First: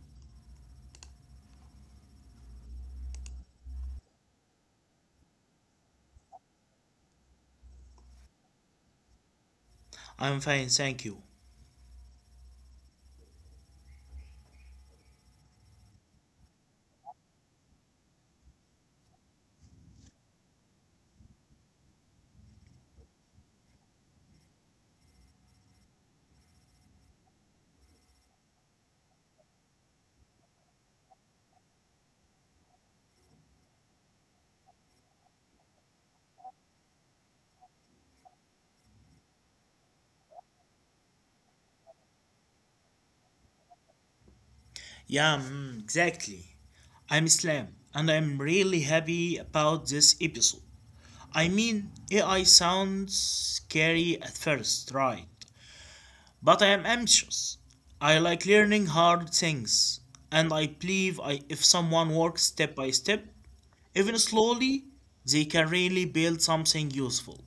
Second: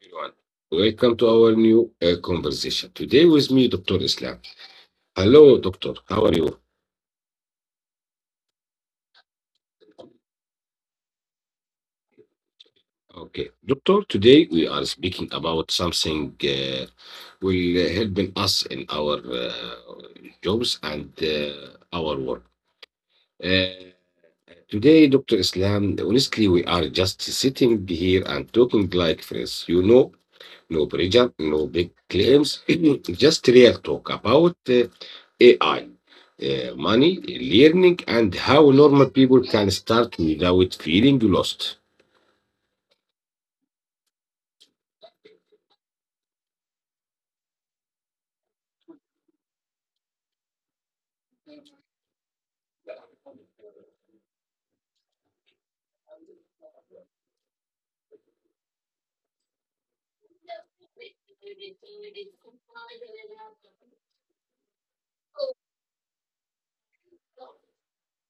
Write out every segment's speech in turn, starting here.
Everyone. Welcome to our new conversation. Today with me, Dr. Islam. Hello, Doctor. How are you? I'm fine, thank you. Okay, Doctor. Today we are speaking about something will helping us in our jobs and our work. Uh, today, Doctor Islam. Honestly, we are just sitting here and talking like friends. No pressure, no big claims, just real talk about AI, money, learning, and how normal people can start without feeling lost. Yeah, exactly. I'm Islam, and I'm really happy about this episode. I mean, AI sounds scary at first, right? But I am ambitious. I like learning hard things, and I believe if someone works step by step, even slowly, they can really build something useful.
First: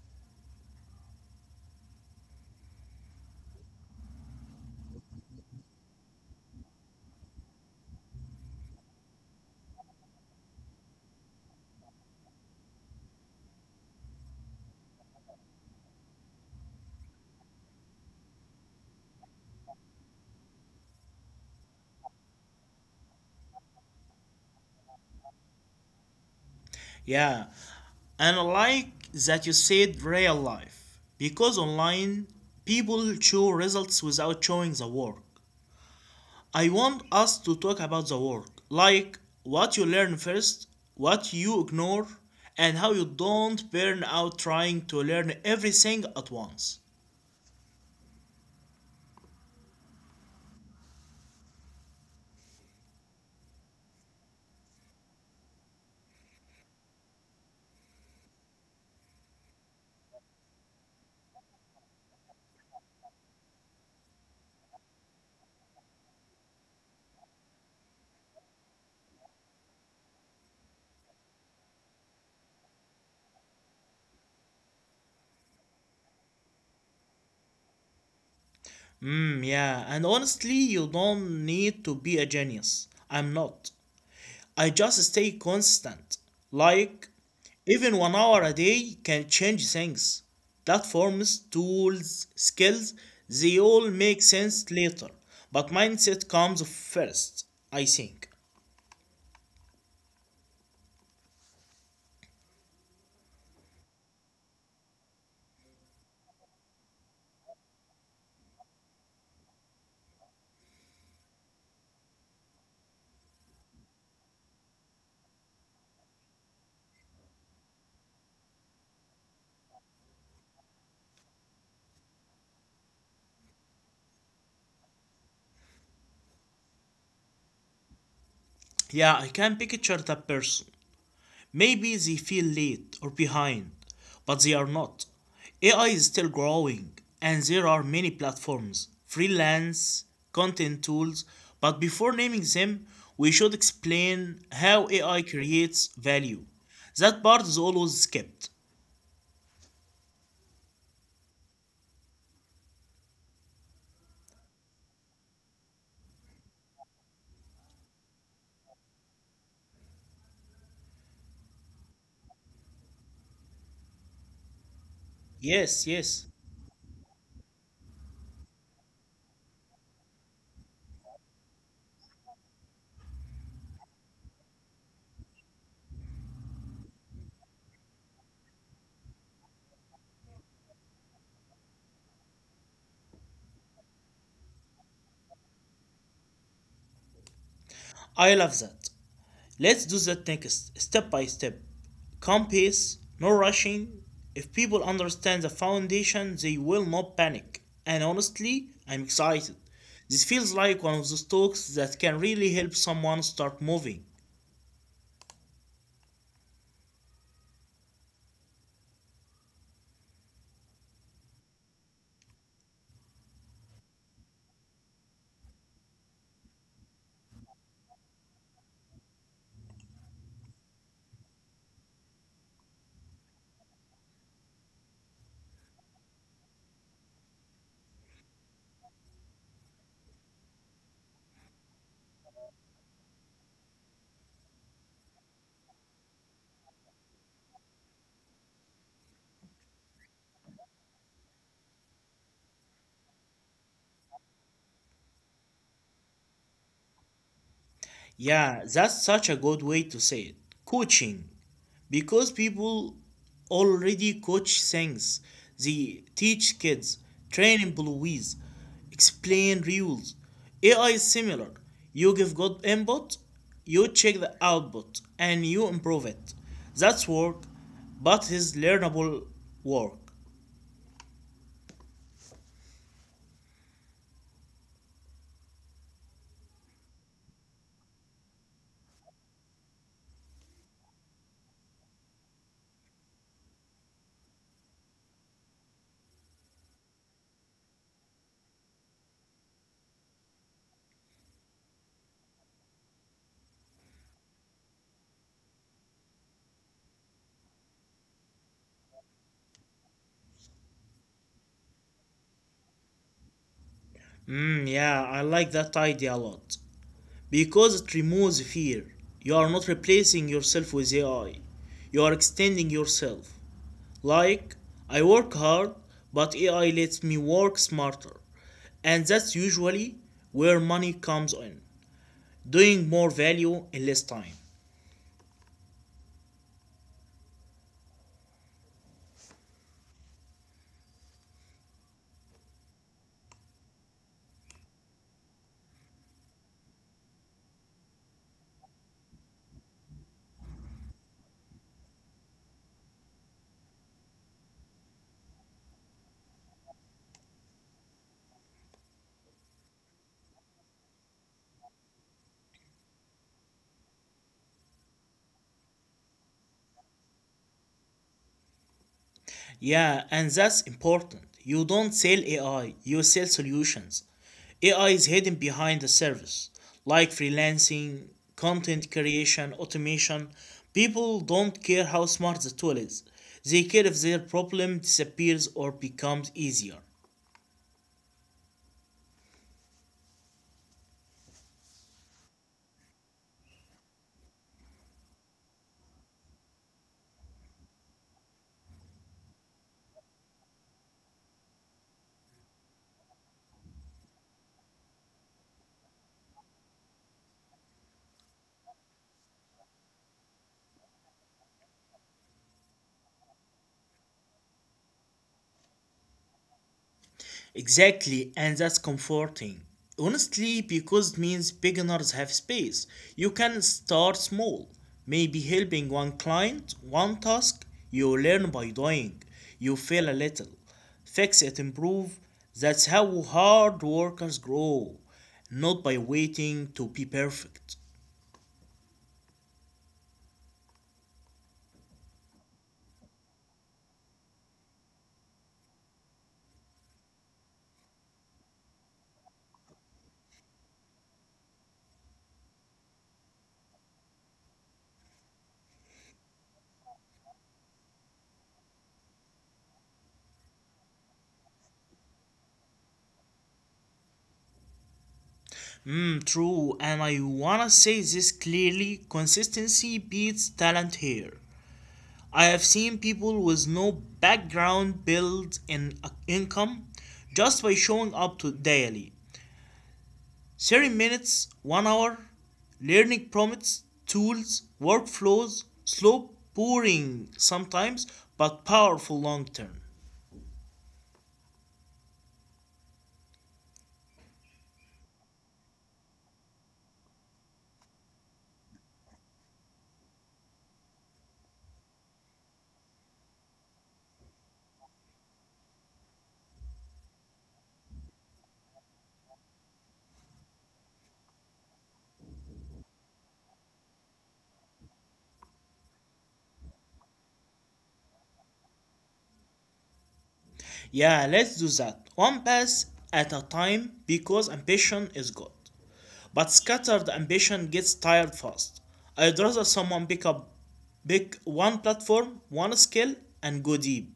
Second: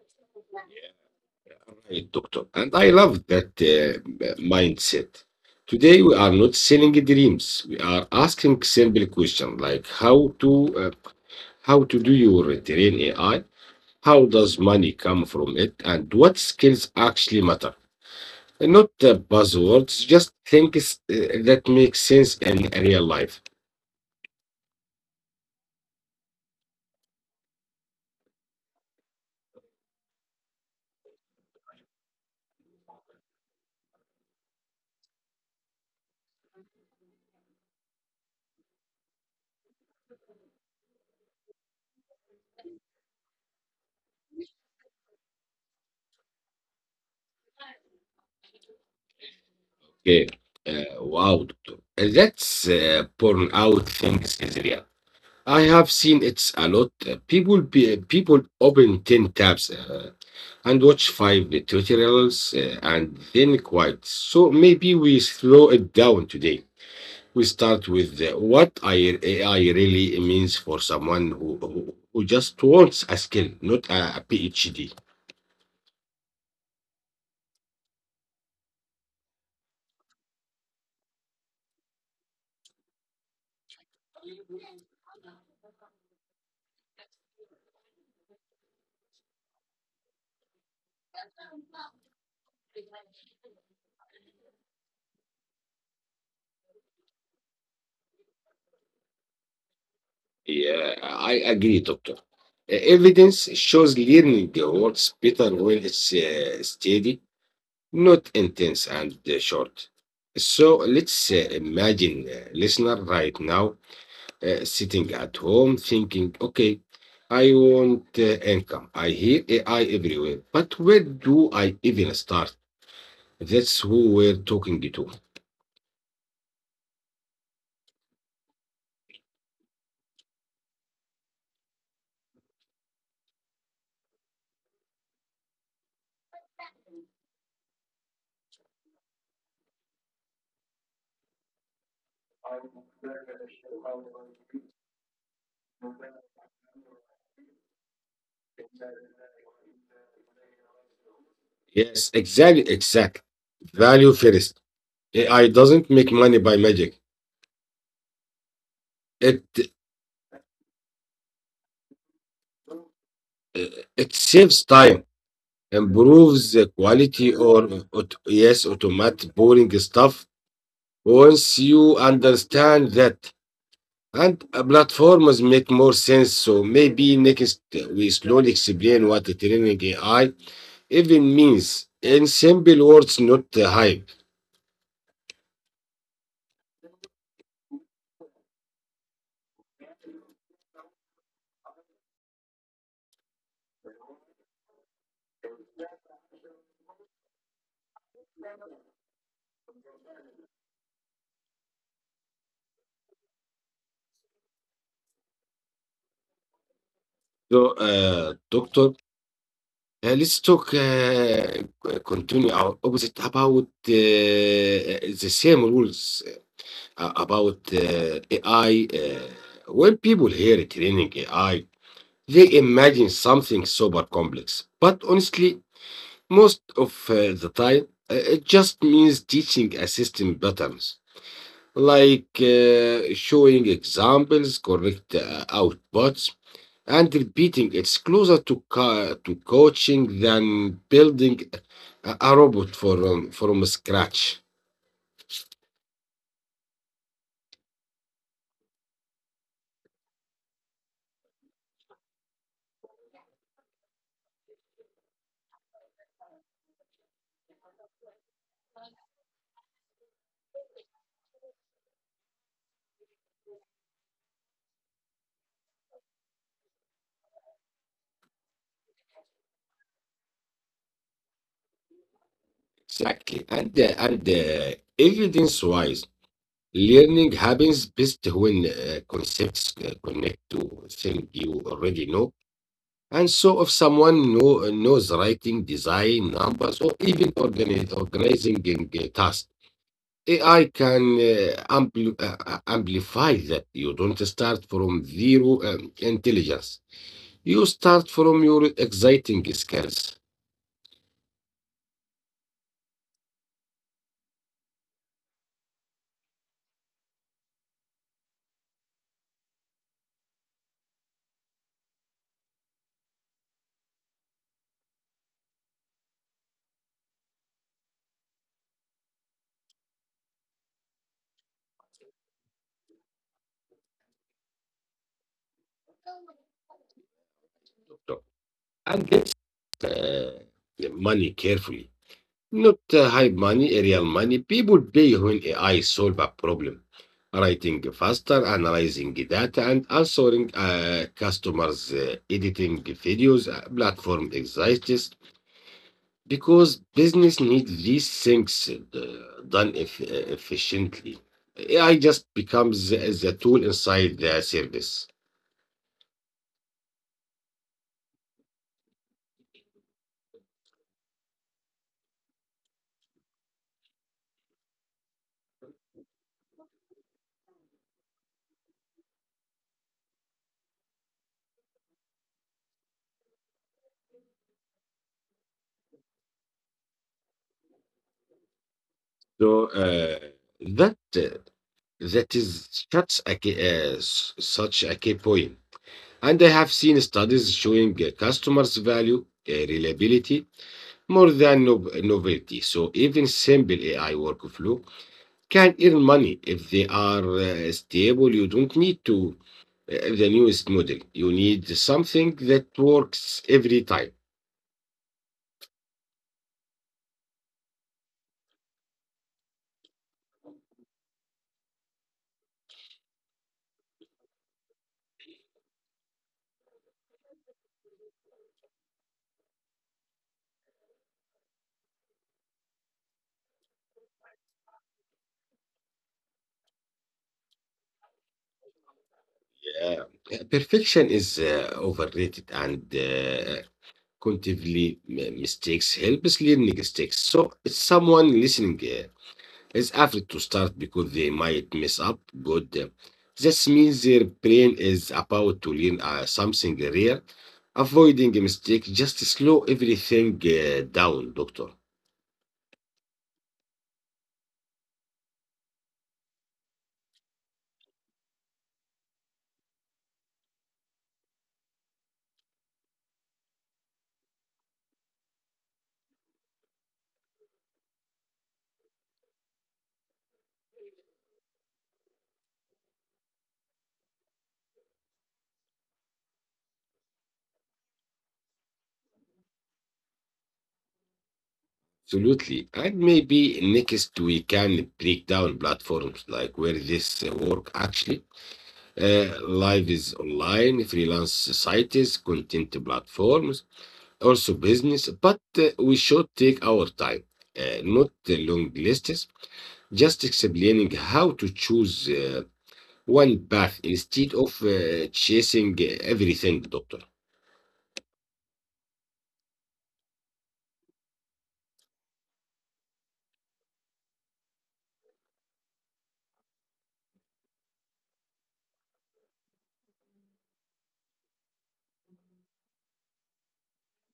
Yeah, right, doctor. And I love that mindset. Today, we are not selling dreams. We are asking simple questions like uh, how to do your train AI, how does money come from it, and what skills actually matter. Not buzzwords, just things that make sense in real life. Yeah. And I like that you said real life because online people show results without showing the work. I want us to talk about the work, like what you learn first, what you ignore, and how you don't burn out trying to learn everything at once. Okay. Wow. Doctor. That's burn out things is real. I have seen it's a lot. People open 10 tabs and watch five tutorials and then quiet. So maybe we slow it down today. We start with AI really means for someone who just wants a skill, not a PhD. Yeah, and honestly, you don't need to be a genius. I'm not. I just stay constant. Like, even 1 hour a day can change things. Platforms, tools, skills, they all make sense later. But mindset comes first, I think. Yeah, I agree, doctor. Evidence shows learning works better when it's steady, not intense and short. So let's imagine listener right now sitting at home thinking, okay, I want income. I hear AI everywhere, but where do I even start? That's who we're talking to. Yeah, I can picture that person. Maybe they feel late or behind, but they are not. AI is still growing, and there are many platforms, freelance, content tools, but before naming them, we should explain how AI creates value. That part is always skipped. Yes, exactly, exactly. Value first. AI doesn't make money by magic. It uh, it saves time, Yes, improves the yes, quality, or yes, automate boring stuff. Once you understand that, and platforms make more sense. So maybe next we slowly explain what the training AI even means in simple words, not the hype. I love that. Let's do that thing step by step. Calm pace, no rushing. If people understand the foundation, they will not panic. And honestly, I'm excited. This feels like one of those talks that can really help someone start moving. So, doctor, let's talk continue our opposite about the same rules about AI. When people hear training AI, they imagine something super complex. But honestly, most of the time, it just means teaching a system patterns, like showing examples, correct outputs, and repeating it's closer to to coaching than building a robot from scratch. Yeah, that's such a good way to say it. Coaching. Because people already coach things. They teach kids, train employees, explain rules. AI is similar. You give good input, you check the output, and you improve it. That's work, but it's learnable work. Exactly and evidence wise, learning happens best when concepts connect to things you already know. And so if knows writing design numbers or even organizing tasks, AI can amplify that. You don't start from zero intelligence. You start from your exciting skills. Yeah, I like that idea a lot, because it removes fear. You are not replacing yourself with AI. You are extending yourself. Like, I work hard, but AI lets me work smarter. And that's usually where money comes in, doing more value in less time. And this uh, money carefully. Not high money, real money. People pay when AI solve a problem, writing faster, analyzing data, and answering customers, editing videos, platform exists because business need these things uh, done efficiently. AI just becomes the tool inside the service. Yeah, and that's important. You don't sell AI, you sell solutions. AI is hidden behind the service, like freelancing, content creation, automation. People don't care how smart the tool is, they care if their problem disappears or becomes easier. So that uh, that is such a key, such a key point. And I have seen studies showing customers value reliability more than novelty. So even simple AI workflow can earn money if they are stable. You don't need to the newest model. You need something that works every time. Exactly, and that's comforting. Honestly, because it means beginners have space. You can start small, maybe helping one client, one task. You learn by doing. You fail a little, fix it, improve. That's how hard workers grow, not by waiting to be perfect. Yeah. Perfection is overrated and continually mistakes helps learning mistakes. So someone listening is afraid to start because they might mess up good. This means their brain is about to learn something rare. Avoiding a mistake just slow everything down, doctor. True, and I wanna say this clearly: consistency beats talent here. I have seen people with no background build income just by showing up to daily. 30 minutes, 1 hour, learning prompts, tools, workflows, slow, boring sometimes, but powerful long term. Absolutely. And maybe next we can break down platforms like where this work actually live is online, freelance societies, content platforms, also business, but we should take our time, not the long lists, just explaining how to choose one path instead of chasing everything, doctor. Yeah, let's do that. One pass at a time because ambition is good. But scattered ambition gets tired fast. I'd rather someone pick one platform, one skill, and go deep.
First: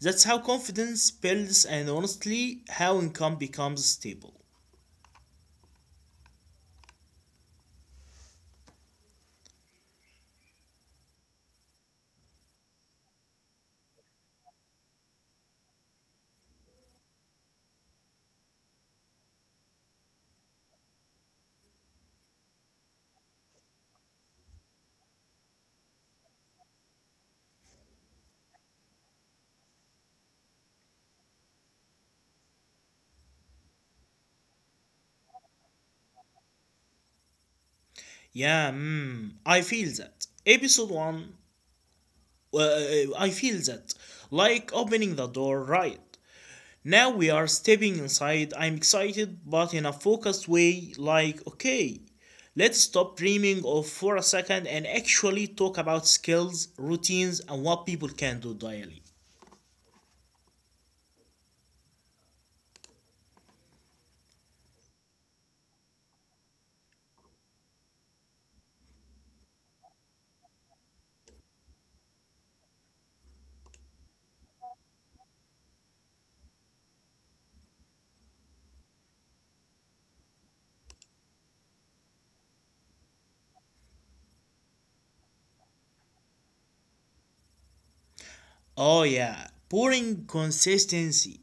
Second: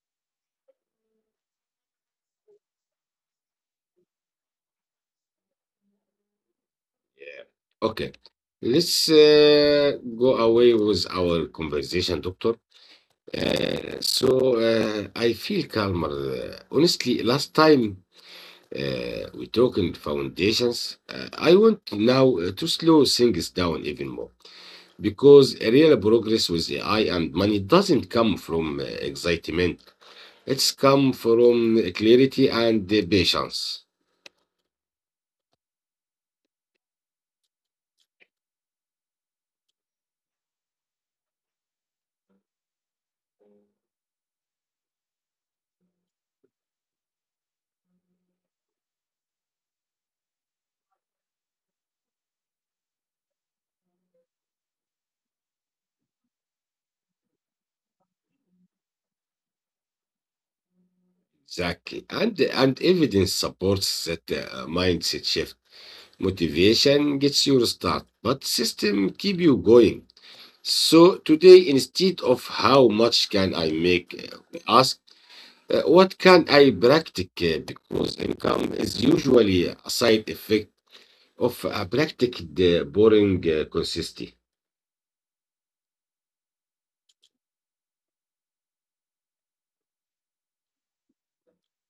That's how confidence builds and honestly how income becomes stable. Yeah. Okay. Let's go away with our conversation, doctor. So I feel calmer. Honestly, last time we talked in foundations, I want now to slow things down even more because real progress with AI and money doesn't come from excitement. It's come from clarity and patience. Yeah, I feel that. Episode 1, uh, I feel that. Like opening the door right. Now we are stepping inside. I'm excited, but in a focused way, like, okay, let's stop dreaming of for a second and actually talk about skills, routines, and what people can do daily. Exactly. And evidence supports that mindset shift. Motivation gets you start, but system keep you going. So today, instead of how much can I make, ask what can I practice because income is usually a side effect of a practiced boring consistency. Oh yeah, boring consistency.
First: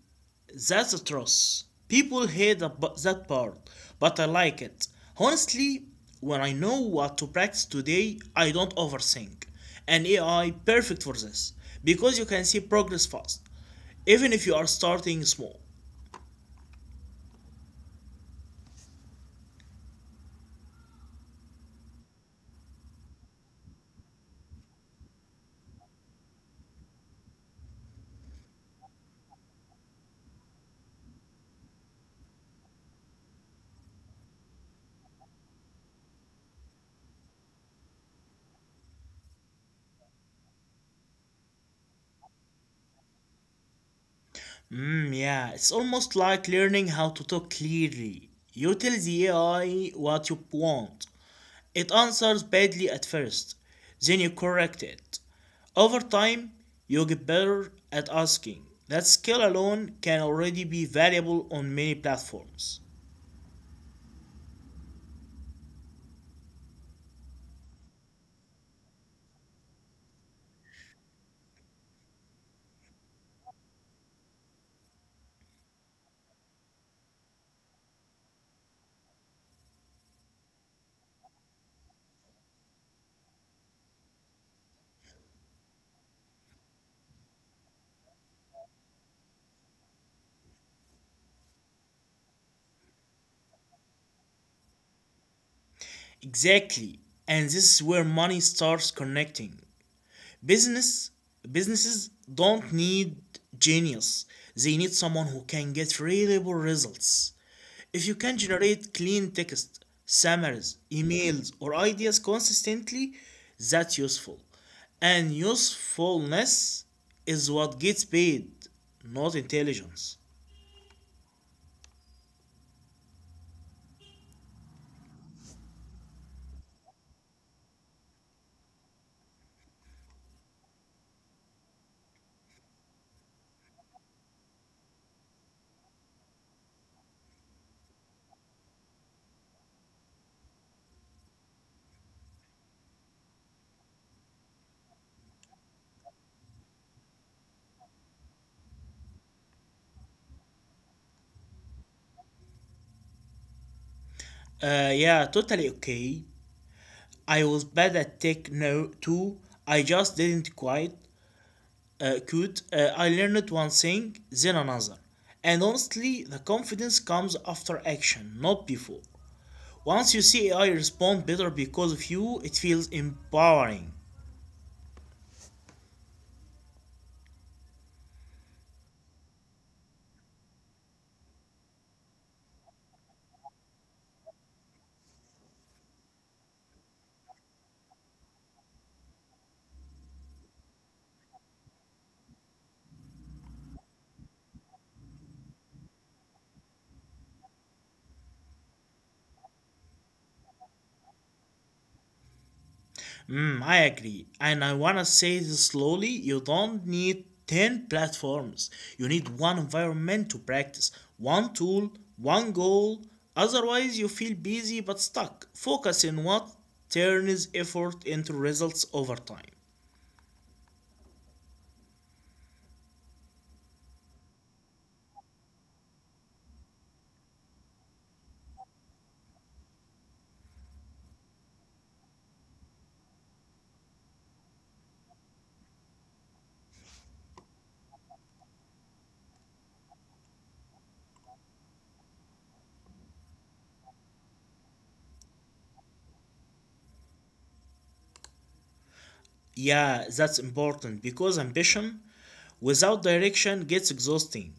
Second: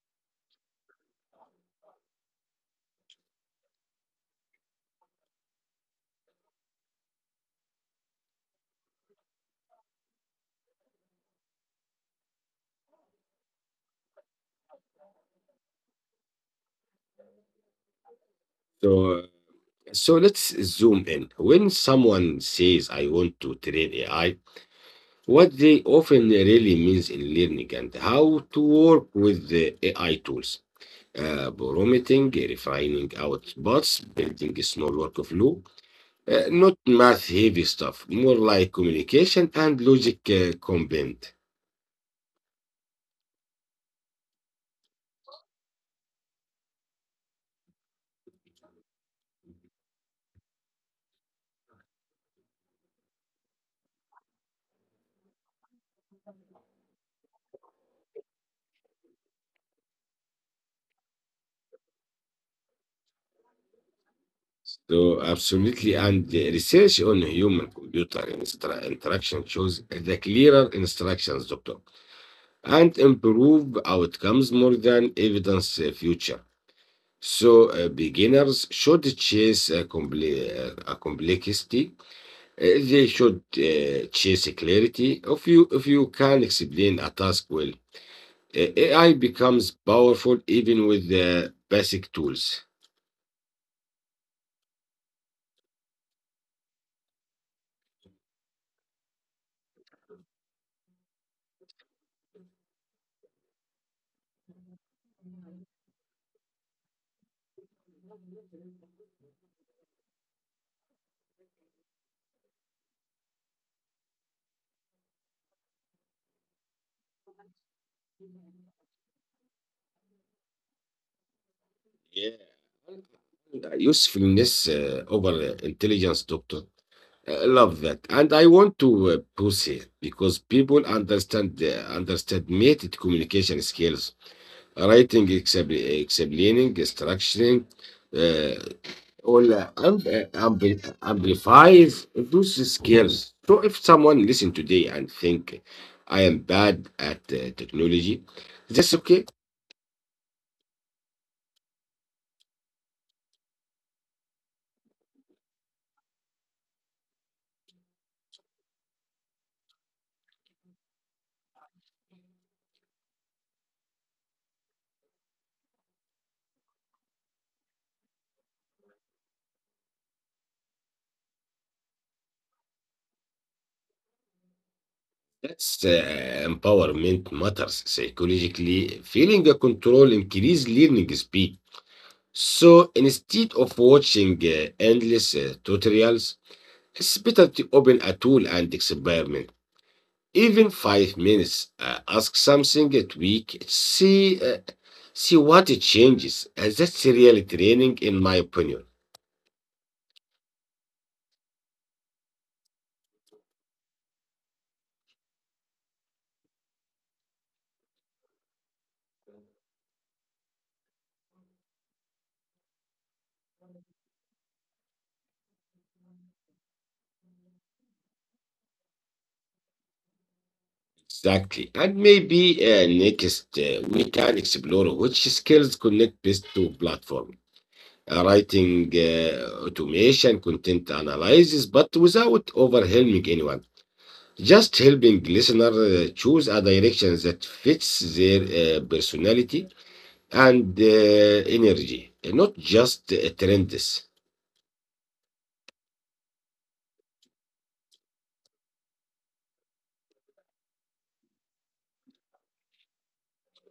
That's atrocious. People hate that part, but I like it. Honestly, when I know what to practice today, I don't overthink. And AI perfect for this because you can see progress fast, even if you are starting small. So, so let's zoom in. When someone says I want to train AI, what they often really means in learning and how to work with the AI tools. Prompting, refining outputs, building a small workflow, not math heavy stuff, more like communication and logic combined. Yeah, it's almost like learning how to talk clearly. You tell the AI what you want, it answers badly at first, then you correct it. Over time, you get better at asking. That skill alone can already be valuable on many platforms. So, absolutely. And the research on human computer interaction shows the clearer instructions, doctor, and improve outcomes more than evidence future. So, beginners should chase a complexity. They should chase clarity. If you can explain a task well, AI becomes powerful even with the basic tools. Exactly, and this is where money starts connecting. Business Businesses don't need genius. They need someone who can get reliable results. If you can generate clean text, summaries, emails, or ideas consistently, that's useful. And usefulness is what gets paid, not intelligence. Yeah, and, usefulness over intelligence, doctor. I love that, and I want to push it because people understand underestimated communication skills. Writing, explaining, structuring, uh, all amplifies those skills. So if someone listen today and think I am bad at technology, that's okay. Yeah, totally okay. I was bad at tech now too. I just didn't quite could. I learned one thing, then another. And honestly, the confidence comes after action, not before. Once you see AI respond better because of you, it feels empowering. That's empowerment matters psychologically. Feeling a control increase learning speed. So instead of watching endless tutorials, it's better to open a tool and experiment. Even five minutes, ask something at week, see what it changes. That's really training, in my opinion. I agree. And I wanna say this slowly: you don't need 10 platforms. You need one environment to practice, one tool, one goal. Otherwise, you feel busy but stuck. Focus on what turns effort into results over time. Exactly. And maybe next we can explore which skills connect best to platform. Writing, automation, content analysis, but without overwhelming anyone. Just helping listener choose a direction that fits their personality and energy, not just trends. Yeah, that's important because ambition without direction gets exhausting.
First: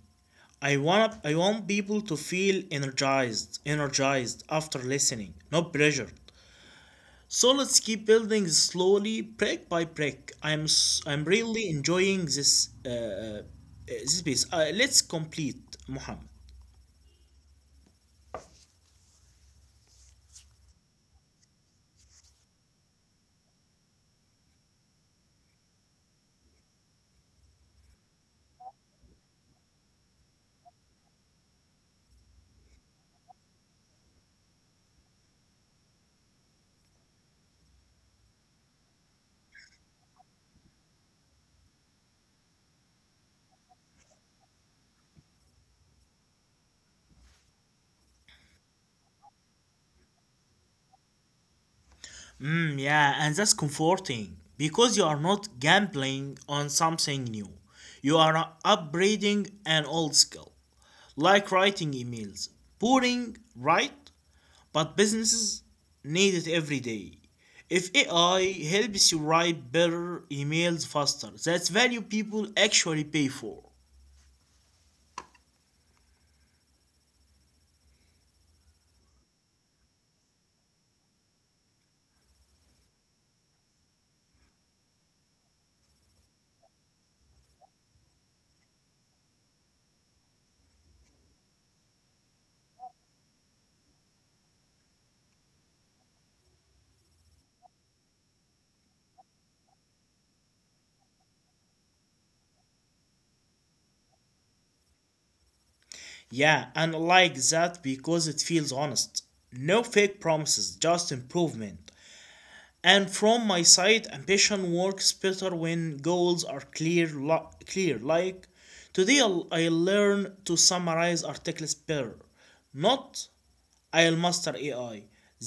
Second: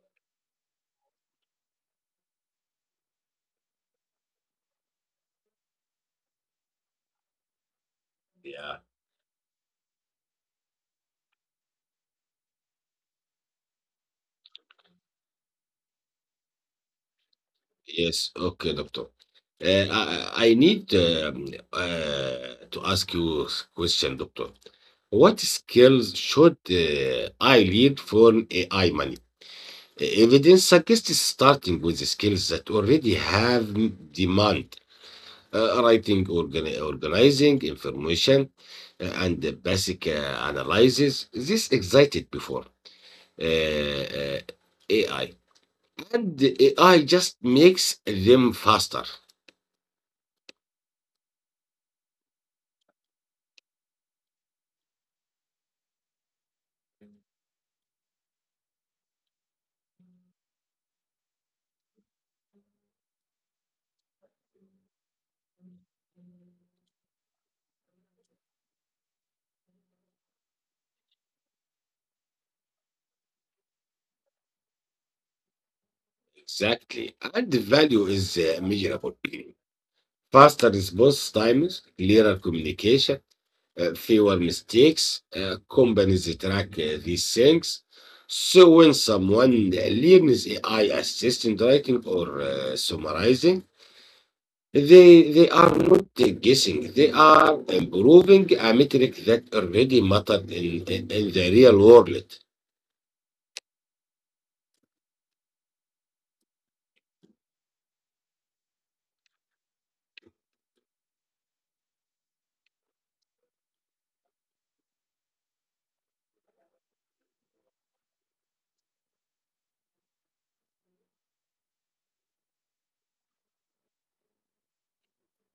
I want people to feel energized after listening, not pressured. So let's keep building Yeah. slowly, brick by brick. I'm really enjoying this this piece. Let's complete, Muhammad. Yes, okay, doctor. Uh, I, I need to ask you a question, doctor. What skills should I lead for AI money? Evidence suggests starting with the skills that already have demand, writing, organizing information, and the basic analysis. This excited before. uh, AI. And the AI just makes them faster. Yeah, and that's comforting because you are not gambling on something new. You are upgrading an old skill, like writing emails. Boring, right? But businesses need it every day. If AI helps you write better emails faster, that's value people actually pay for. Exactly. And the value is measurable. Faster response times, clearer communication, fewer mistakes. Companies track these things. So when someone learns AI assistant writing or summarizing, they are not guessing. They are improving a metric that already mattered in the real world. Yeah, and I like that because it feels honest. No fake promises, just improvement. And from my side, ambition works better when goals are clear. Clear. Like today, I learn to summarize articles better, not I'll master AI.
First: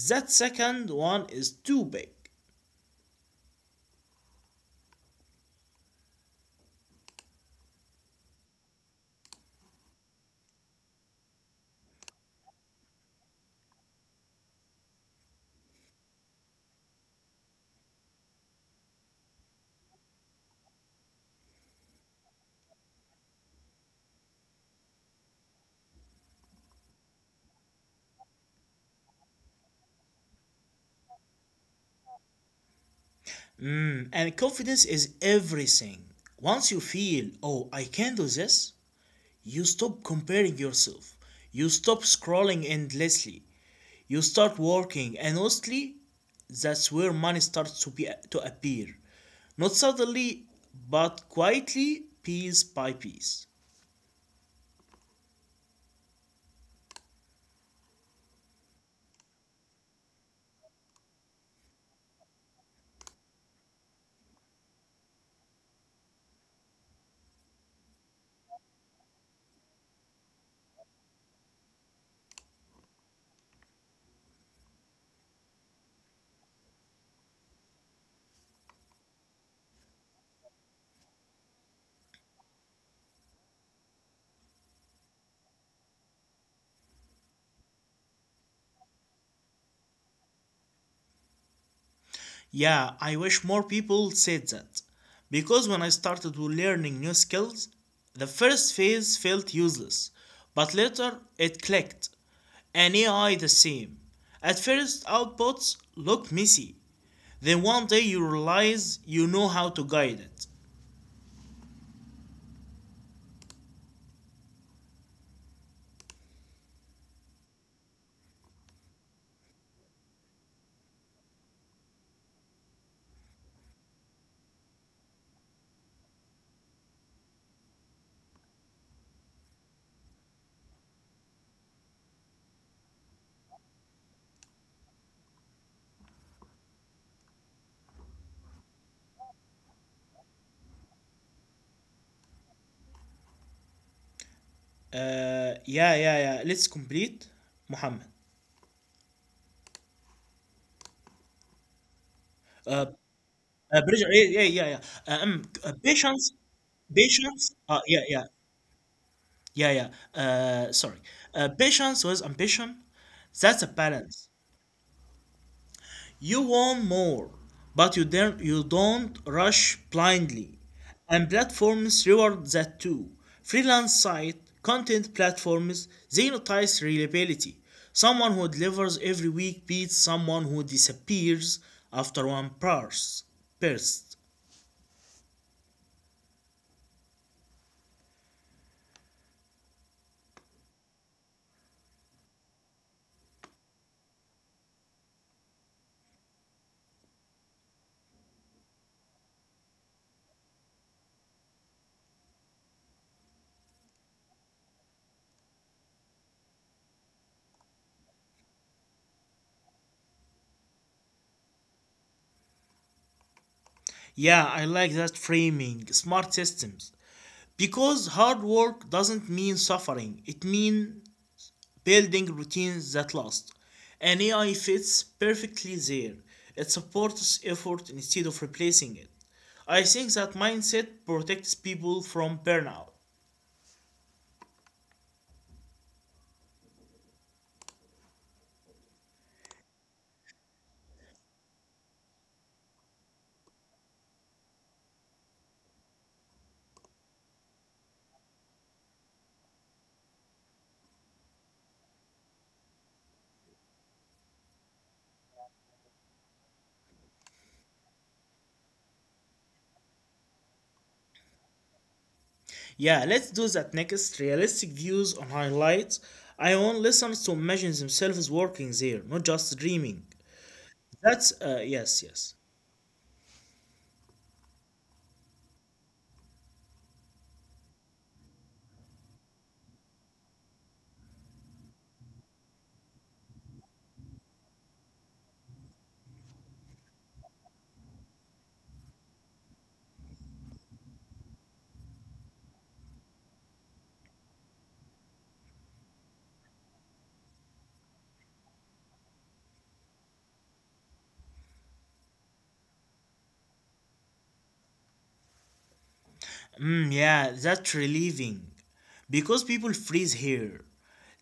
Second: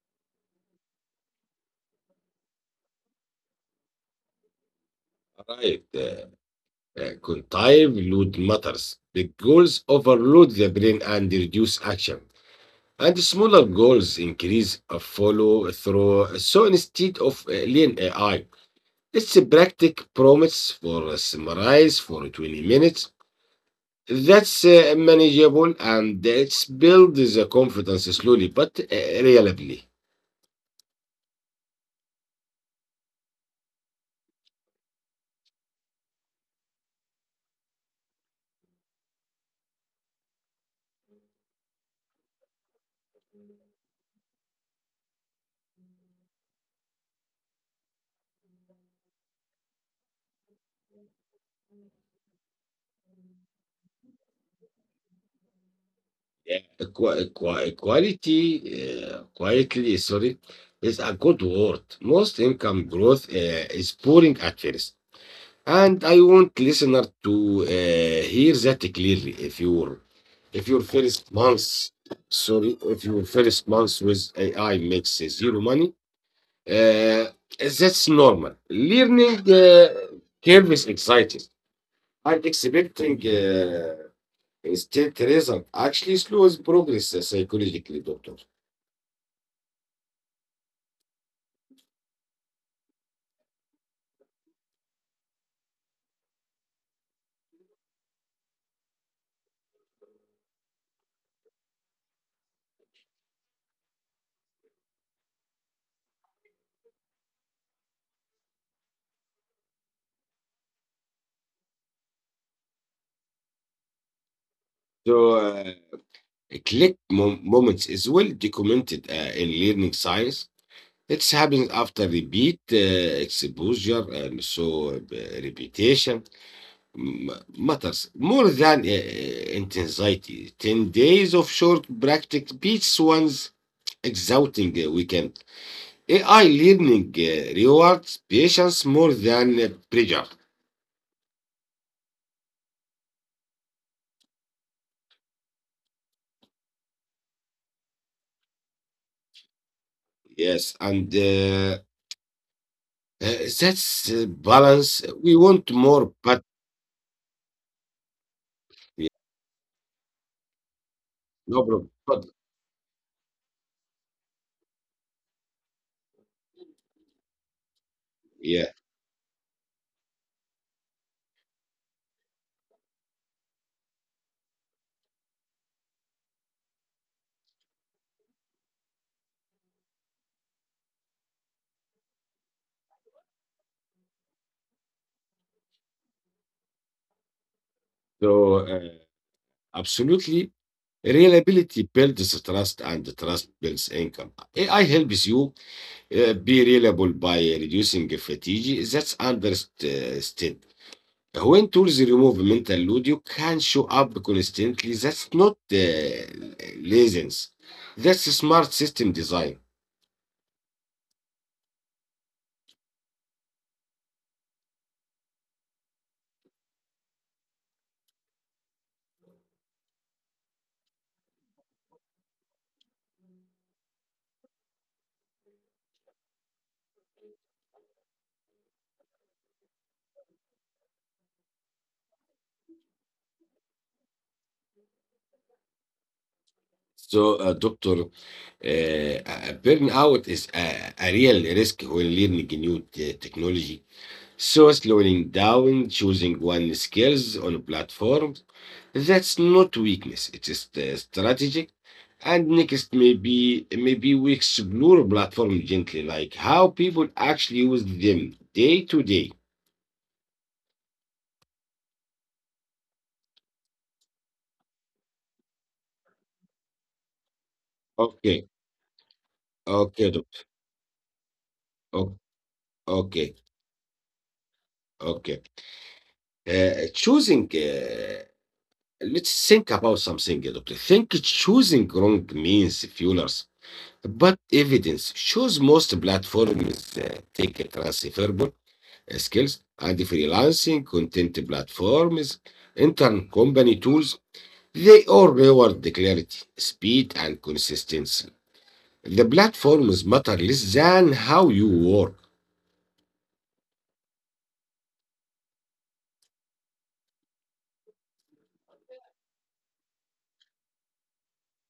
That second one is too big. Right. Cognitive load matters. Big goals overload the brain and reduce action. And smaller goals increase a follow through. So instead of lean AI, it's a practice promise for a summarize for 20 minutes. That's manageable and it builds the confidence slowly but reliably. Mm, and confidence is everything. Once you feel, oh, I can do this, you stop comparing yourself. You stop scrolling endlessly. You start working and mostly, that's where money starts to appear, not suddenly but quietly, piece by piece. Yeah. Quality, quietly, sorry, is a good word. Most income growth is boring at first. And I want listener to hear that clearly. If your first months, sorry, if your first months with AI makes zero money, Uh, that's normal. Learning curve is exciting. And expecting instant result actually slows progress psychologically, doctor. Yeah, I wish more people said that because when I started learning new skills the first phase felt useless but later it clicked, and AI the same. At first, outputs look messy. Then one day you realize you know how to guide it. So, moments is well documented in learning science. It happens after repeat exposure and so repetition. M matters more than intensity. 10 days of short practice beats one's exhausting weekend. AI learning rewards patience more than pressure. Yeah. Let's complete Muhammad. Yes, and Uh, that's balance. Pressure, We yeah, yeah, want yeah, yeah. more, but Patience, patience. Yeah, Yeah, yeah, yeah. no problem. Sorry. But Patience was ambition. That's a balance. You want more, yeah, but you don't rush blindly. And platforms reward that too. Freelance site, content platforms, they notice reliability. Someone who delivers every week beats someone who disappears after one burst. so uh, absolutely, reliability builds trust, and trust builds income. AI helps you be reliable by reducing fatigue. That's understood. When tools remove mental load, you can show up constantly. That's not laziness. That's a smart system design. Yeah, I like that framing. Smart systems. Because hard work doesn't mean suffering, it means building routines that last. An AI fits perfectly there. It supports effort instead of replacing it. I think that mindset protects people from burnout. So, doctor, burnout is a real risk when learning new technology. So, slowing down, choosing one skills on platform, that's not weakness, it is the strategic. And next, maybe we explore platform gently, like how people actually use them day to day. Yeah, let's do that next. Realistic views on highlights. I want listeners to Okay, imagine themselves working there, not okay, just doctor. dreaming. O- That's, yes, yes. Okay, okay. Uh, choosing, uh, let's think about something, doctor. Think choosing wrong means fuelers, but evidence shows most platforms take a transferable skills and freelancing content platforms, inter-company tools. They all reward the clarity, speed, and consistency. The platforms matter less than how you work. Yeah, that's relieving. Because people freeze here.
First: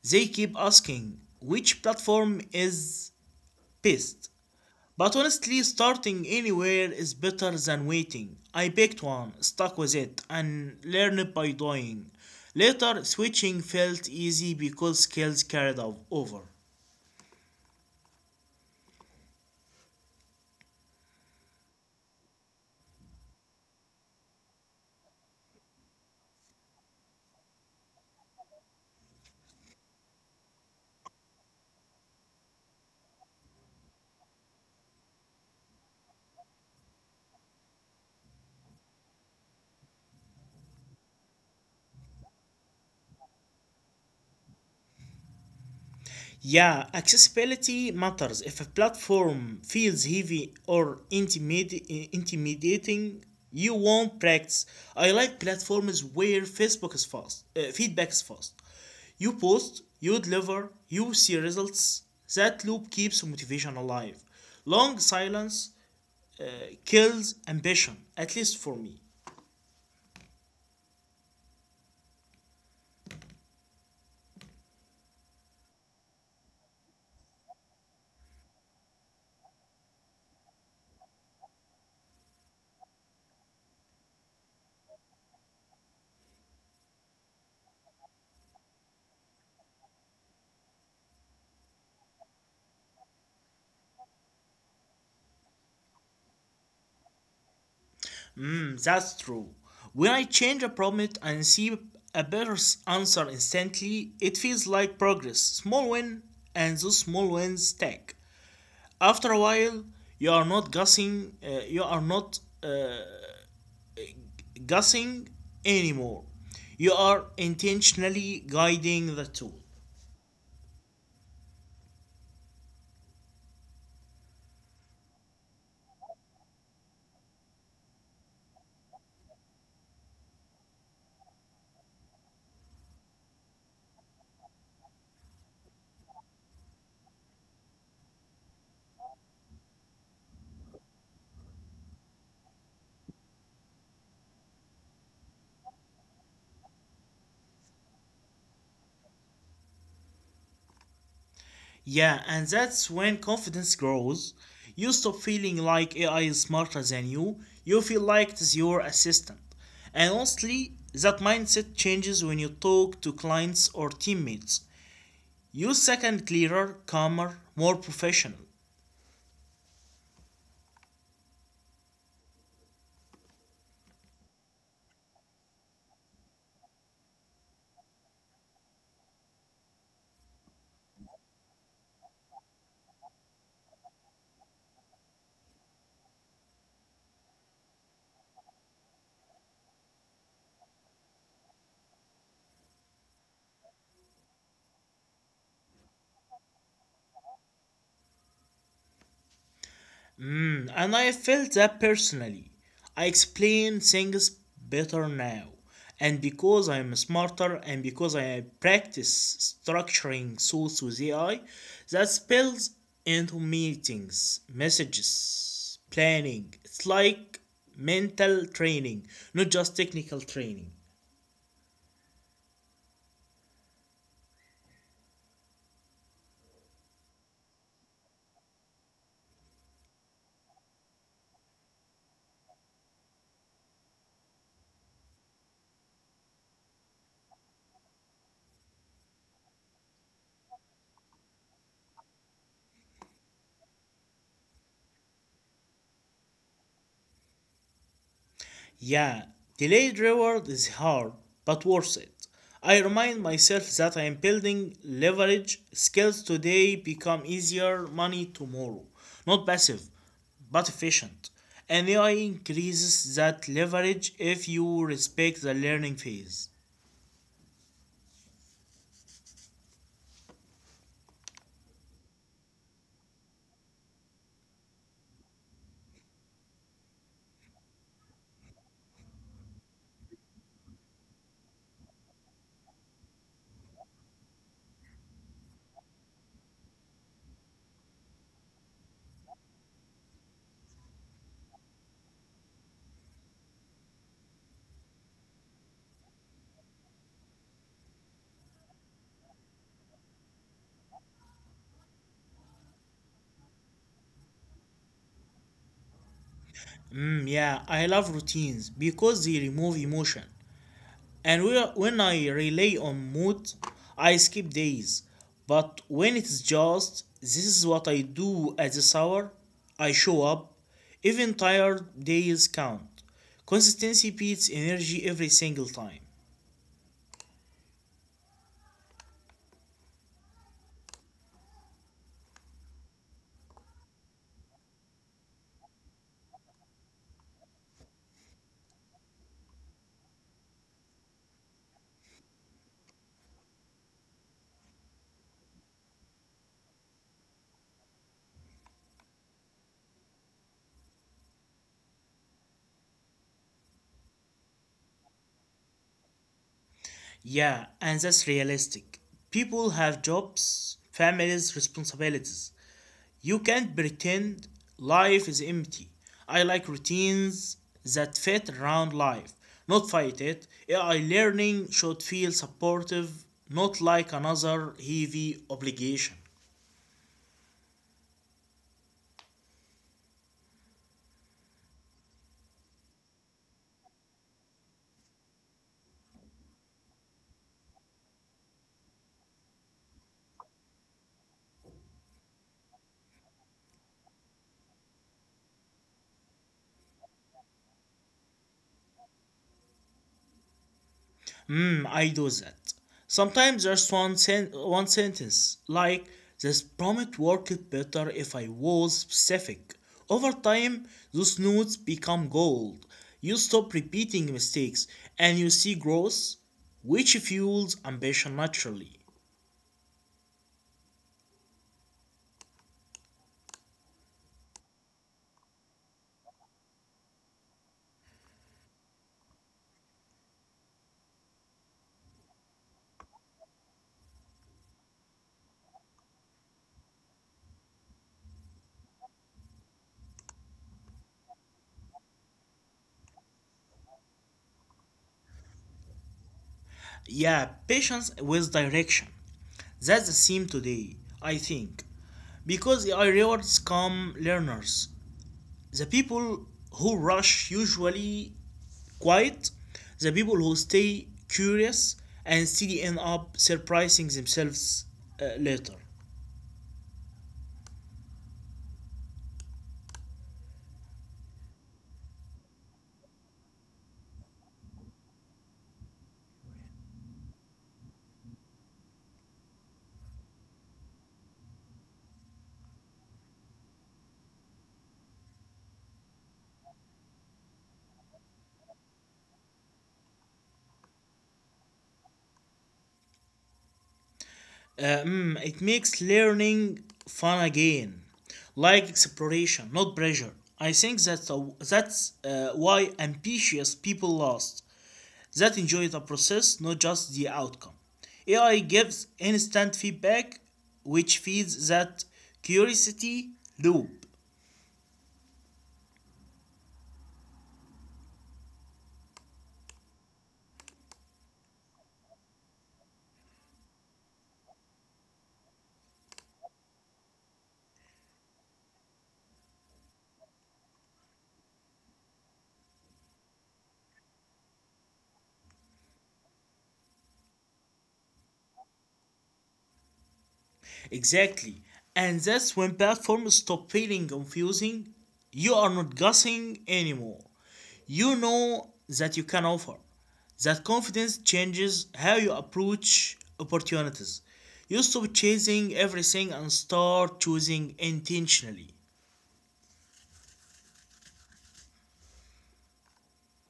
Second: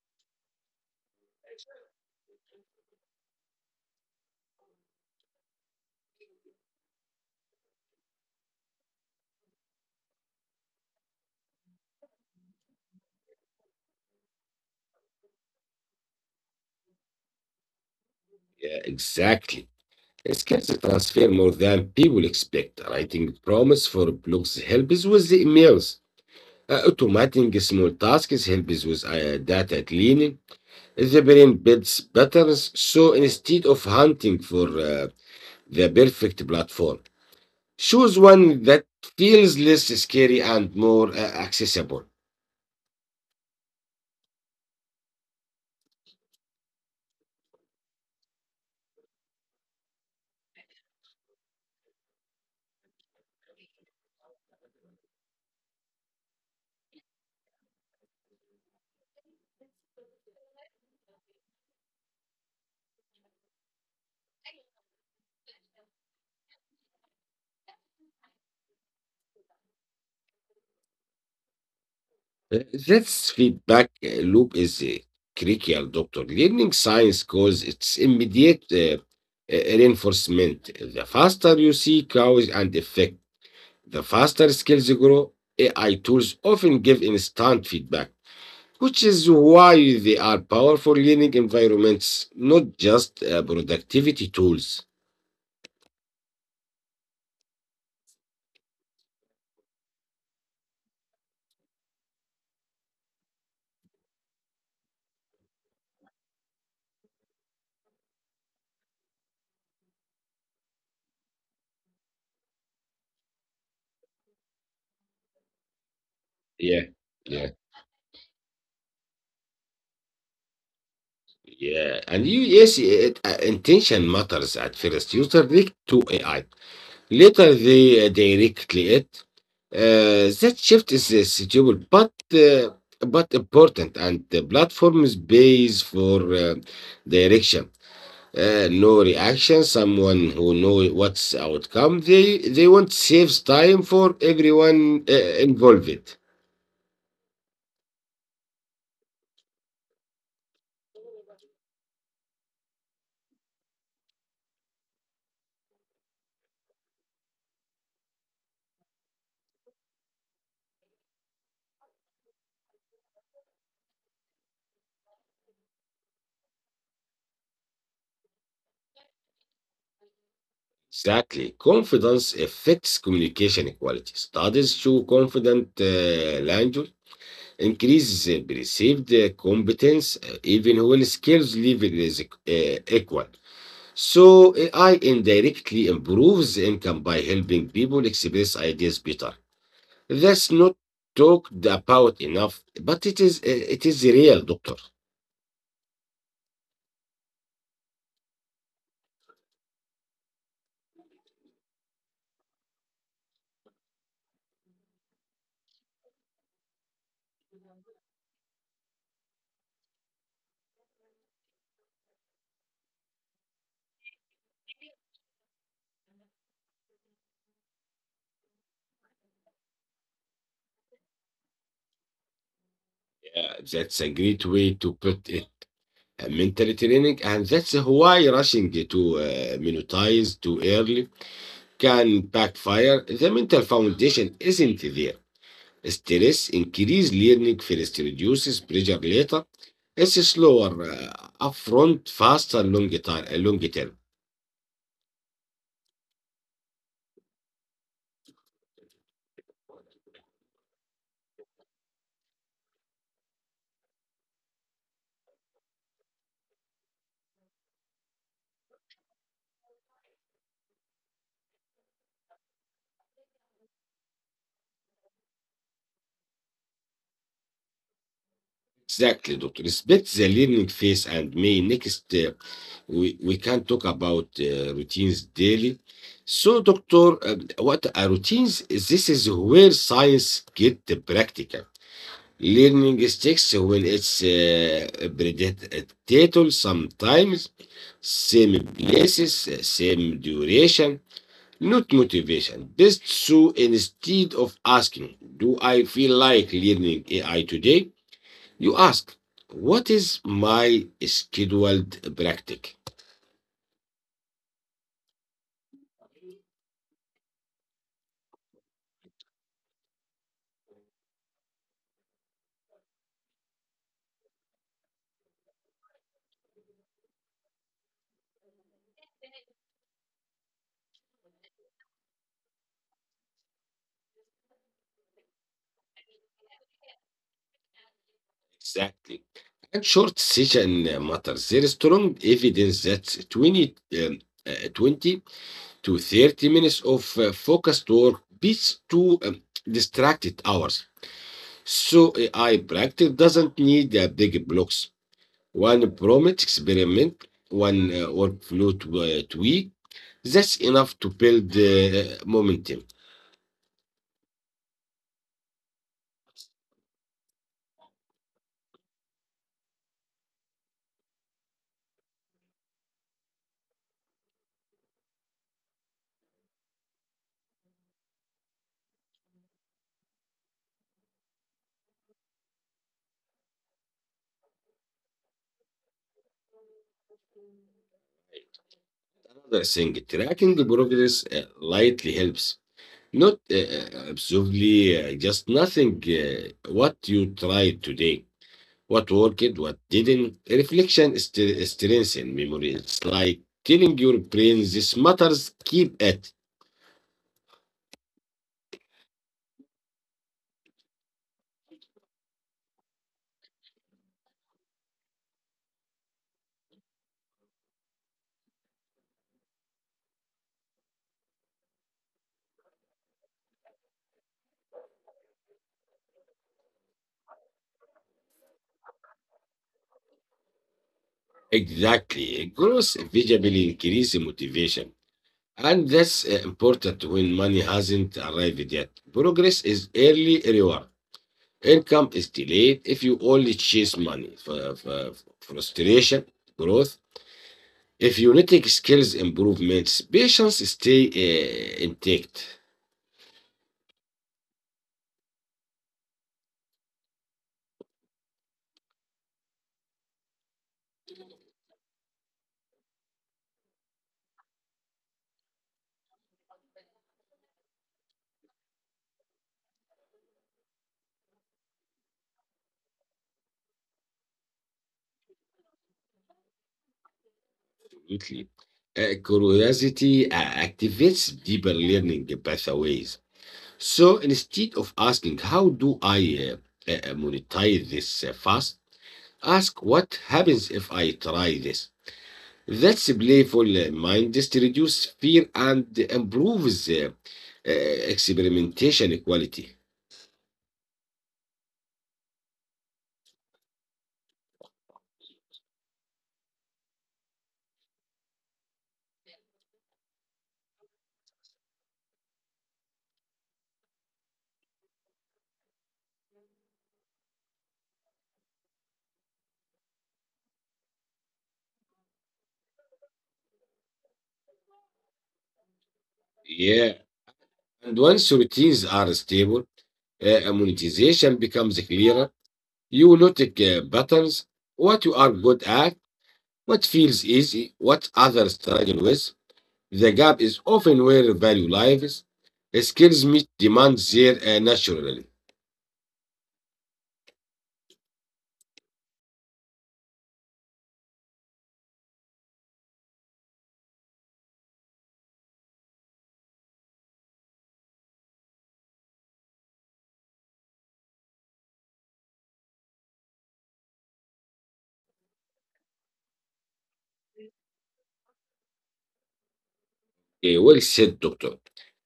They keep asking which platform is best. But honestly, starting anywhere is better than waiting. I picked one, stuck with it, and learned by doing. Later, switching felt easy because skills carried over. Yeah, exactly. Skills transfer more than people expect. Writing prompts for blogs helps with the emails. Automating small tasks helps with data cleaning. The brain builds patterns. So instead of hunting for the perfect platform. Choose one that feels less scary and more accessible. Yeah, accessibility matters. If a platform feels heavy or intimidating, you won't practice. I like platforms where feedback is fast. You post, you deliver, you see results. That loop keeps motivation alive. Long silence kills ambition, at least for me. Uh, This feedback loop is critical, doctor. Learning science cause its immediate reinforcement. The faster you see cause and effect, the faster skills grow. AI tools often give instant feedback, which is why they are powerful learning environments, not just productivity tools. That's true. When I change a problem and see a answer instantly, it feels like progress. Small win, and those small wins stack. After a while, you are not guessing. Guessing anymore. Yeah, You are yeah. intentionally guiding the tool. Yeah, and you Intention matters at first. User direct to AI. Later, they directly it. That shift is suitable, but important, and the platforms pays for direction. No reaction. Someone who know what's outcome. They want saves time for everyone involved. Yeah, and that's when confidence grows. You stop feeling like AI is smarter than you, you feel like it is your assistant. And honestly, that mindset changes when you talk to clients or teammates. You're second clearer, calmer, more professional. Exactly. Confidence affects communication quality. Studies show confident language increases perceived competence even when skills level is equal. So AI indirectly improves income by helping people express ideas better. That's not talked about enough, but it is real, doctor. And I felt that personally. I explain things better now. And because I'm smarter and because I practice structuring thoughts with AI, that spills into meetings, messages, planning. It's like mental training, not just technical training. Yeah, that's a great way to put it. Mental training, and that's why rushing to monetize too early can backfire. The mental foundation isn't there. Stress increases learning first, reduces pressure later. It's slower upfront, faster, long term. Long term. Yeah, delayed reward is hard, but worth it. I remind myself that I am building leverage. Skills today become easier, money tomorrow. Not passive, but efficient. And AI increases that leverage if you respect the learning phase. Exactly, Doctor. Respect the learning phase and may next we can talk about routines daily. So, Doctor, what are routines? This is where science get the practical. Learning sticks when it's predictable sometimes, same places, same duration, not motivation. Best so instead of asking, do I feel like learning AI today? You ask, what is my scheduled practice? Yeah, I love routines because they remove emotion. And when I rely on mood, I skip days. But when it's just, this is what I do at this hour, I show up. Even tired days count. Consistency beats energy every single time. Exactly. And short session matters. There is strong evidence that 20, um, uh, 20 to 30 minutes of focused work beats two distracted hours. So AI practice doesn't need big blocks. One prompt experiment, one workflow to, tweak, that's enough to build momentum. Yeah, and that's realistic. People have jobs, families, responsibilities. You can't pretend life is empty. I like routines that fit around life, not fight it. AI learning should feel supportive, not like another heavy obligation. Another thing, tracking progress lightly helps. Not absolutely, just nothing. Uh, what you tried today, what worked, what didn't. Strengthens memory. It's like telling your brain this matters, keep it. I do that. Sometimes just one sentence, like, this prompt worked better if I was specific. Over time, those notes become gold. You stop repeating mistakes and you see growth, which fuels ambition naturally. Exactly. Growth visibly increases motivation. And that's important when money hasn't arrived yet. Progress is early reward. Income is delayed if you only chase money. Frustration, growth. If you neglect skills improvements, patience stay intact. Yeah, patience with direction. That's the theme today, I think. Because I rewards come learners, the people who rush usually quiet. The people who stay curious and still end up surprising themselves later. Absolutely. Curiosity activates deeper learning pathways. So instead of asking, how do I monetize this fast? Ask, what happens if I try this? That's a playful mind just reduce fear and improves uh, experimentation quality. It makes learning fun again, like exploration, not pressure. I think that's why ambitious people last, that enjoy the process, not just the outcome. AI gives instant feedback, which feeds that curiosity loop. Yeah. And once routines are stable, monetization becomes clearer. You notice patterns, what you are good at, what feels easy, what others struggle with. The gap is often where value lies. Skills meet demands there naturally. Exactly. And that's when platforms stop feeling confusing. You are not guessing anymore. You know that you can offer. That confidence changes how you approach opportunities. You stop chasing everything and start choosing intentionally. Okay, well said, doctor.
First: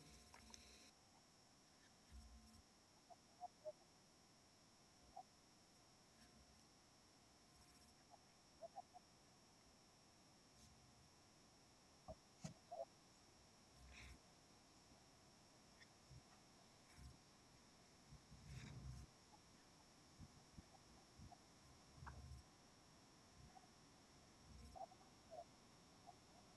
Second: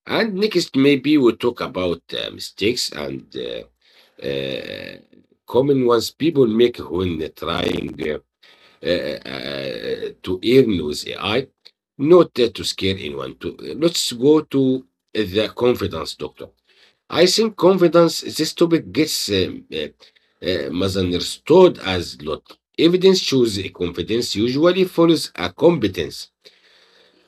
And next, maybe we talk about mistakes and uh, common ones people make when trying to earn with AI. Not to scare anyone. To, let's go to the confidence, doctor. I think confidence, this topic gets misunderstood as lot. Evidence shows a confidence usually follows a competence.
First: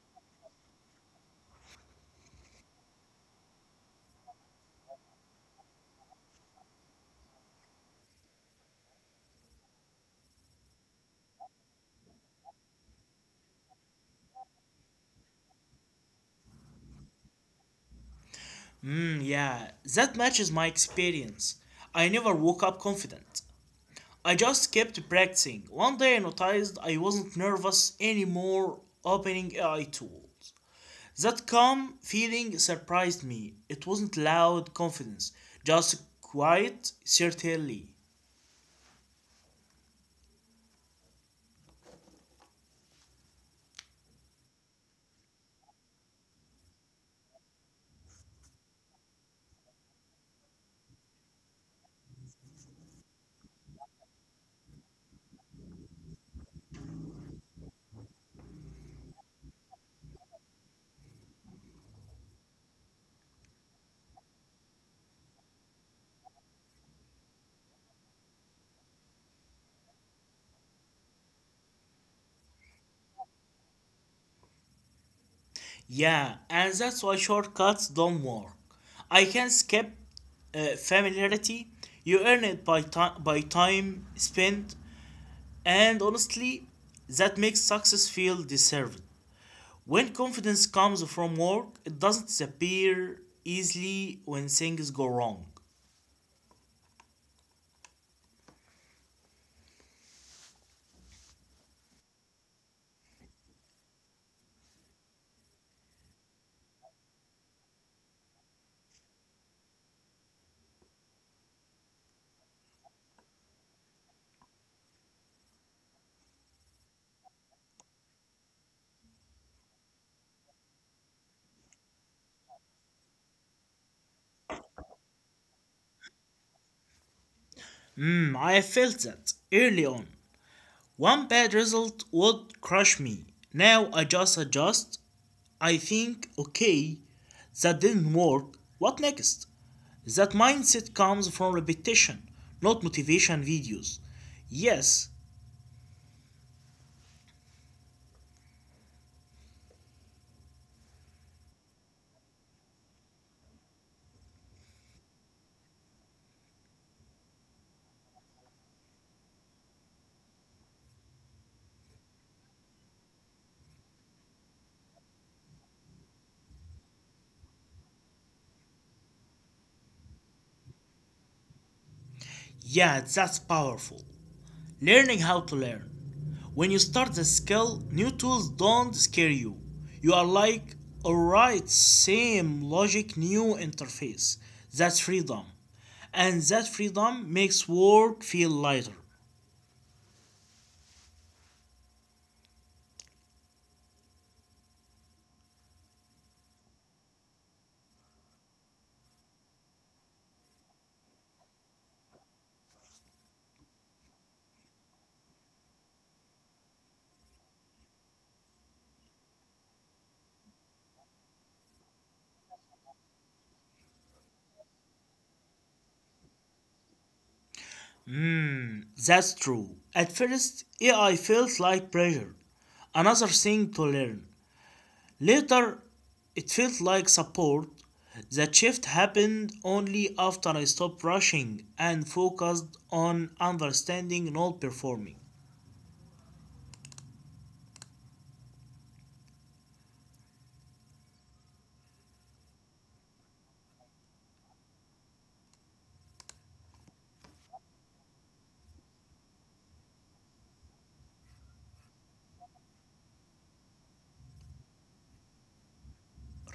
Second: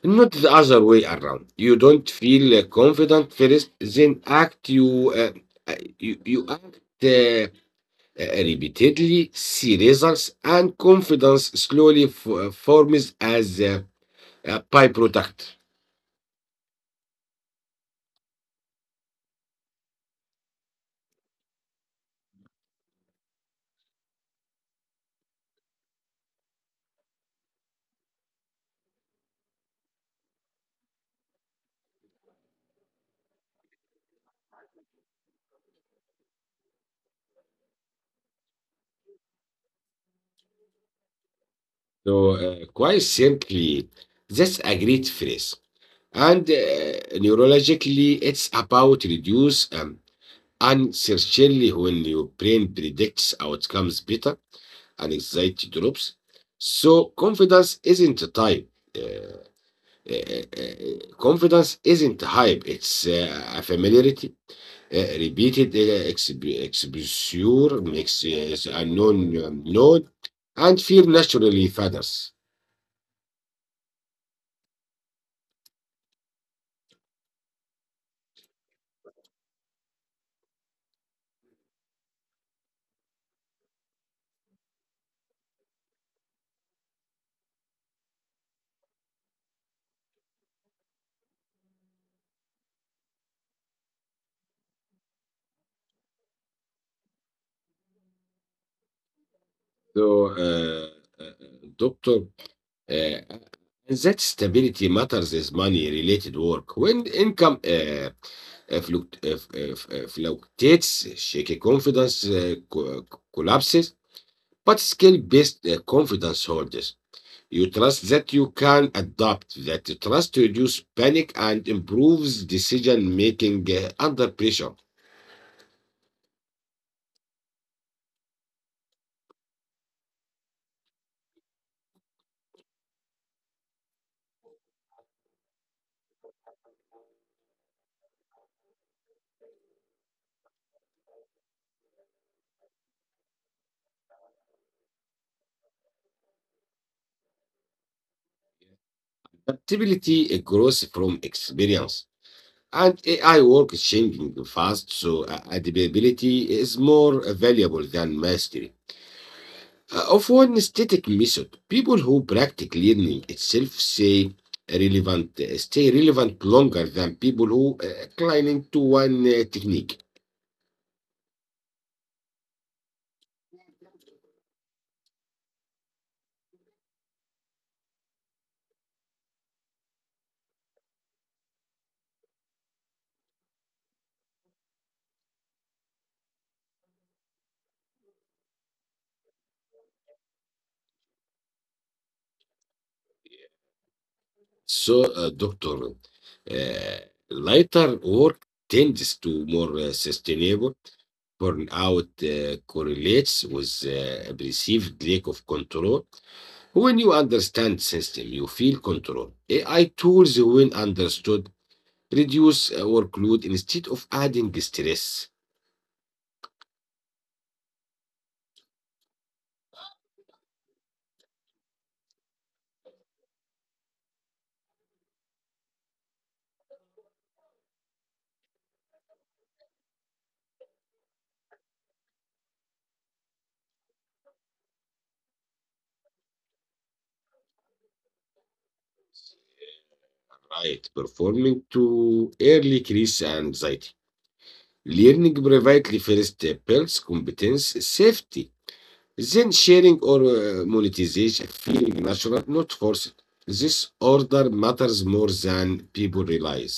Not the other way around. You don't feel confident first, then act. You act repeatedly, see results, and confidence slowly forms as a byproduct. Mm, yeah, that matches my experience. I never woke up confident. I just kept practicing. One day I noticed I wasn't nervous anymore opening AI tools. That calm feeling surprised me. It wasn't loud confidence, just quiet certainty. So, quite simply, that's a great phrase. And neurologically, it's about reduce uncertainty when your brain predicts outcomes better and anxiety drops. So confidence isn't a type. Uh, confidence isn't hype. It's a familiarity. Repeated exposure makes a known known, and fear naturally fathers. Yeah, and that's why shortcuts don't work. I can skip familiarity. You earn it by time spent, and honestly, that makes success feel deserved. When confidence comes from work, it doesn't disappear easily when things go wrong. So, doctor, Uh, and that stability matters as money-related work. When income fluctuates, shaky confidence collapses, but skill-based confidence holds. You trust that you can adapt, that trust reduces panic and improves decision-making under pressure. Mm, I felt that early on. One bad result would crush me. Now I just adjust. I think, okay, that didn't work. What next? That mindset comes from repetition, not motivation videos. Yes, Adaptability grows from experience. And AI work is changing fast, so adaptability is more valuable than mastery. Of one static method, people who practice learning itself say relevant, stay relevant longer than people who clinging to one technique. yeah, that's powerful. Learning how to learn. When you start the skill, new tools don't scare you. You are like, alright, same logic, new interface. That's freedom. And that freedom makes work feel lighter. So, doctor, uh, lighter work tends to more sustainable burnout correlates with a perceived lack of control. When you understand system, you feel control. AI tools, when understood, reduce workload instead of adding stress. That's true. At first, AI felt like pressure. Another thing to learn. Later, it felt like support. That shift happened only after I stopped rushing and focused on understanding, not performing. Right, performing to early creates anxiety. Learning privately first builds competence, safety. Then sharing or monetization feeling natural, not forced. This order matters more than people realize.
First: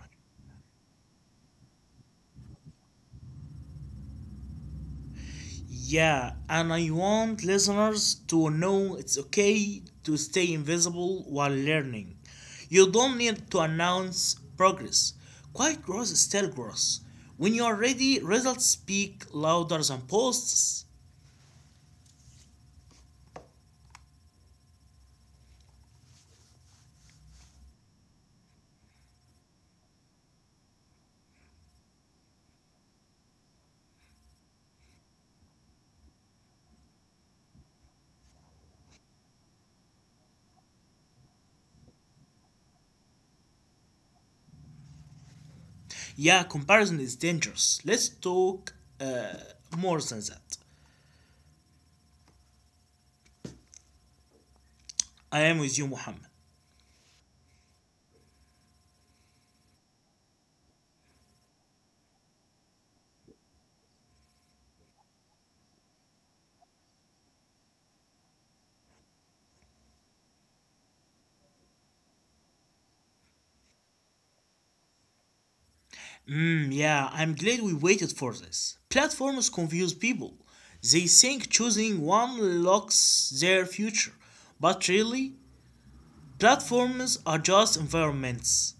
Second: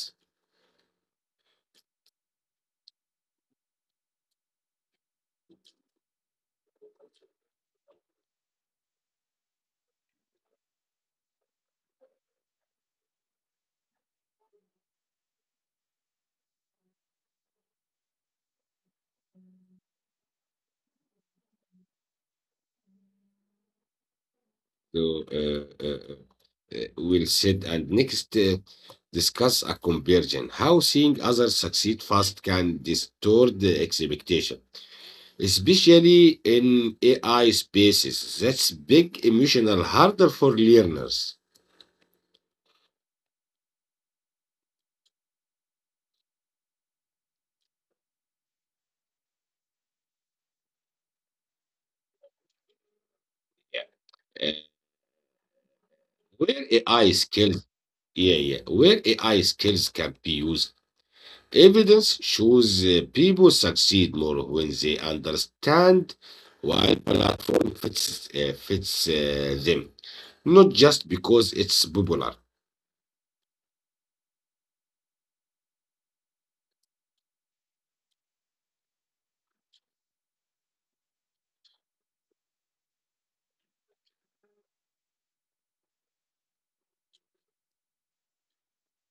Yeah, and I want listeners to know it's okay to stay invisible while learning. You don't need to announce progress. Quiet growth is still growth. When you are ready, results speak louder than posts. So, we'll sit and next discuss a conversion. How seeing others succeed fast can distort the expectation, especially in AI spaces. That's big emotional harder for learners. Yeah, comparison is dangerous. Let's talk uh, more than that. Yeah. Uh, I am with you, Muhammad. where AI skills, yeah, yeah, where AI skills can be used. Evidence shows people succeed more when they understand why platform fits, fits them, not just because it's popular. Mm, yeah, I'm glad we waited for this. Platforms confuse people. They think choosing one locks their future, but really, platforms are just environments,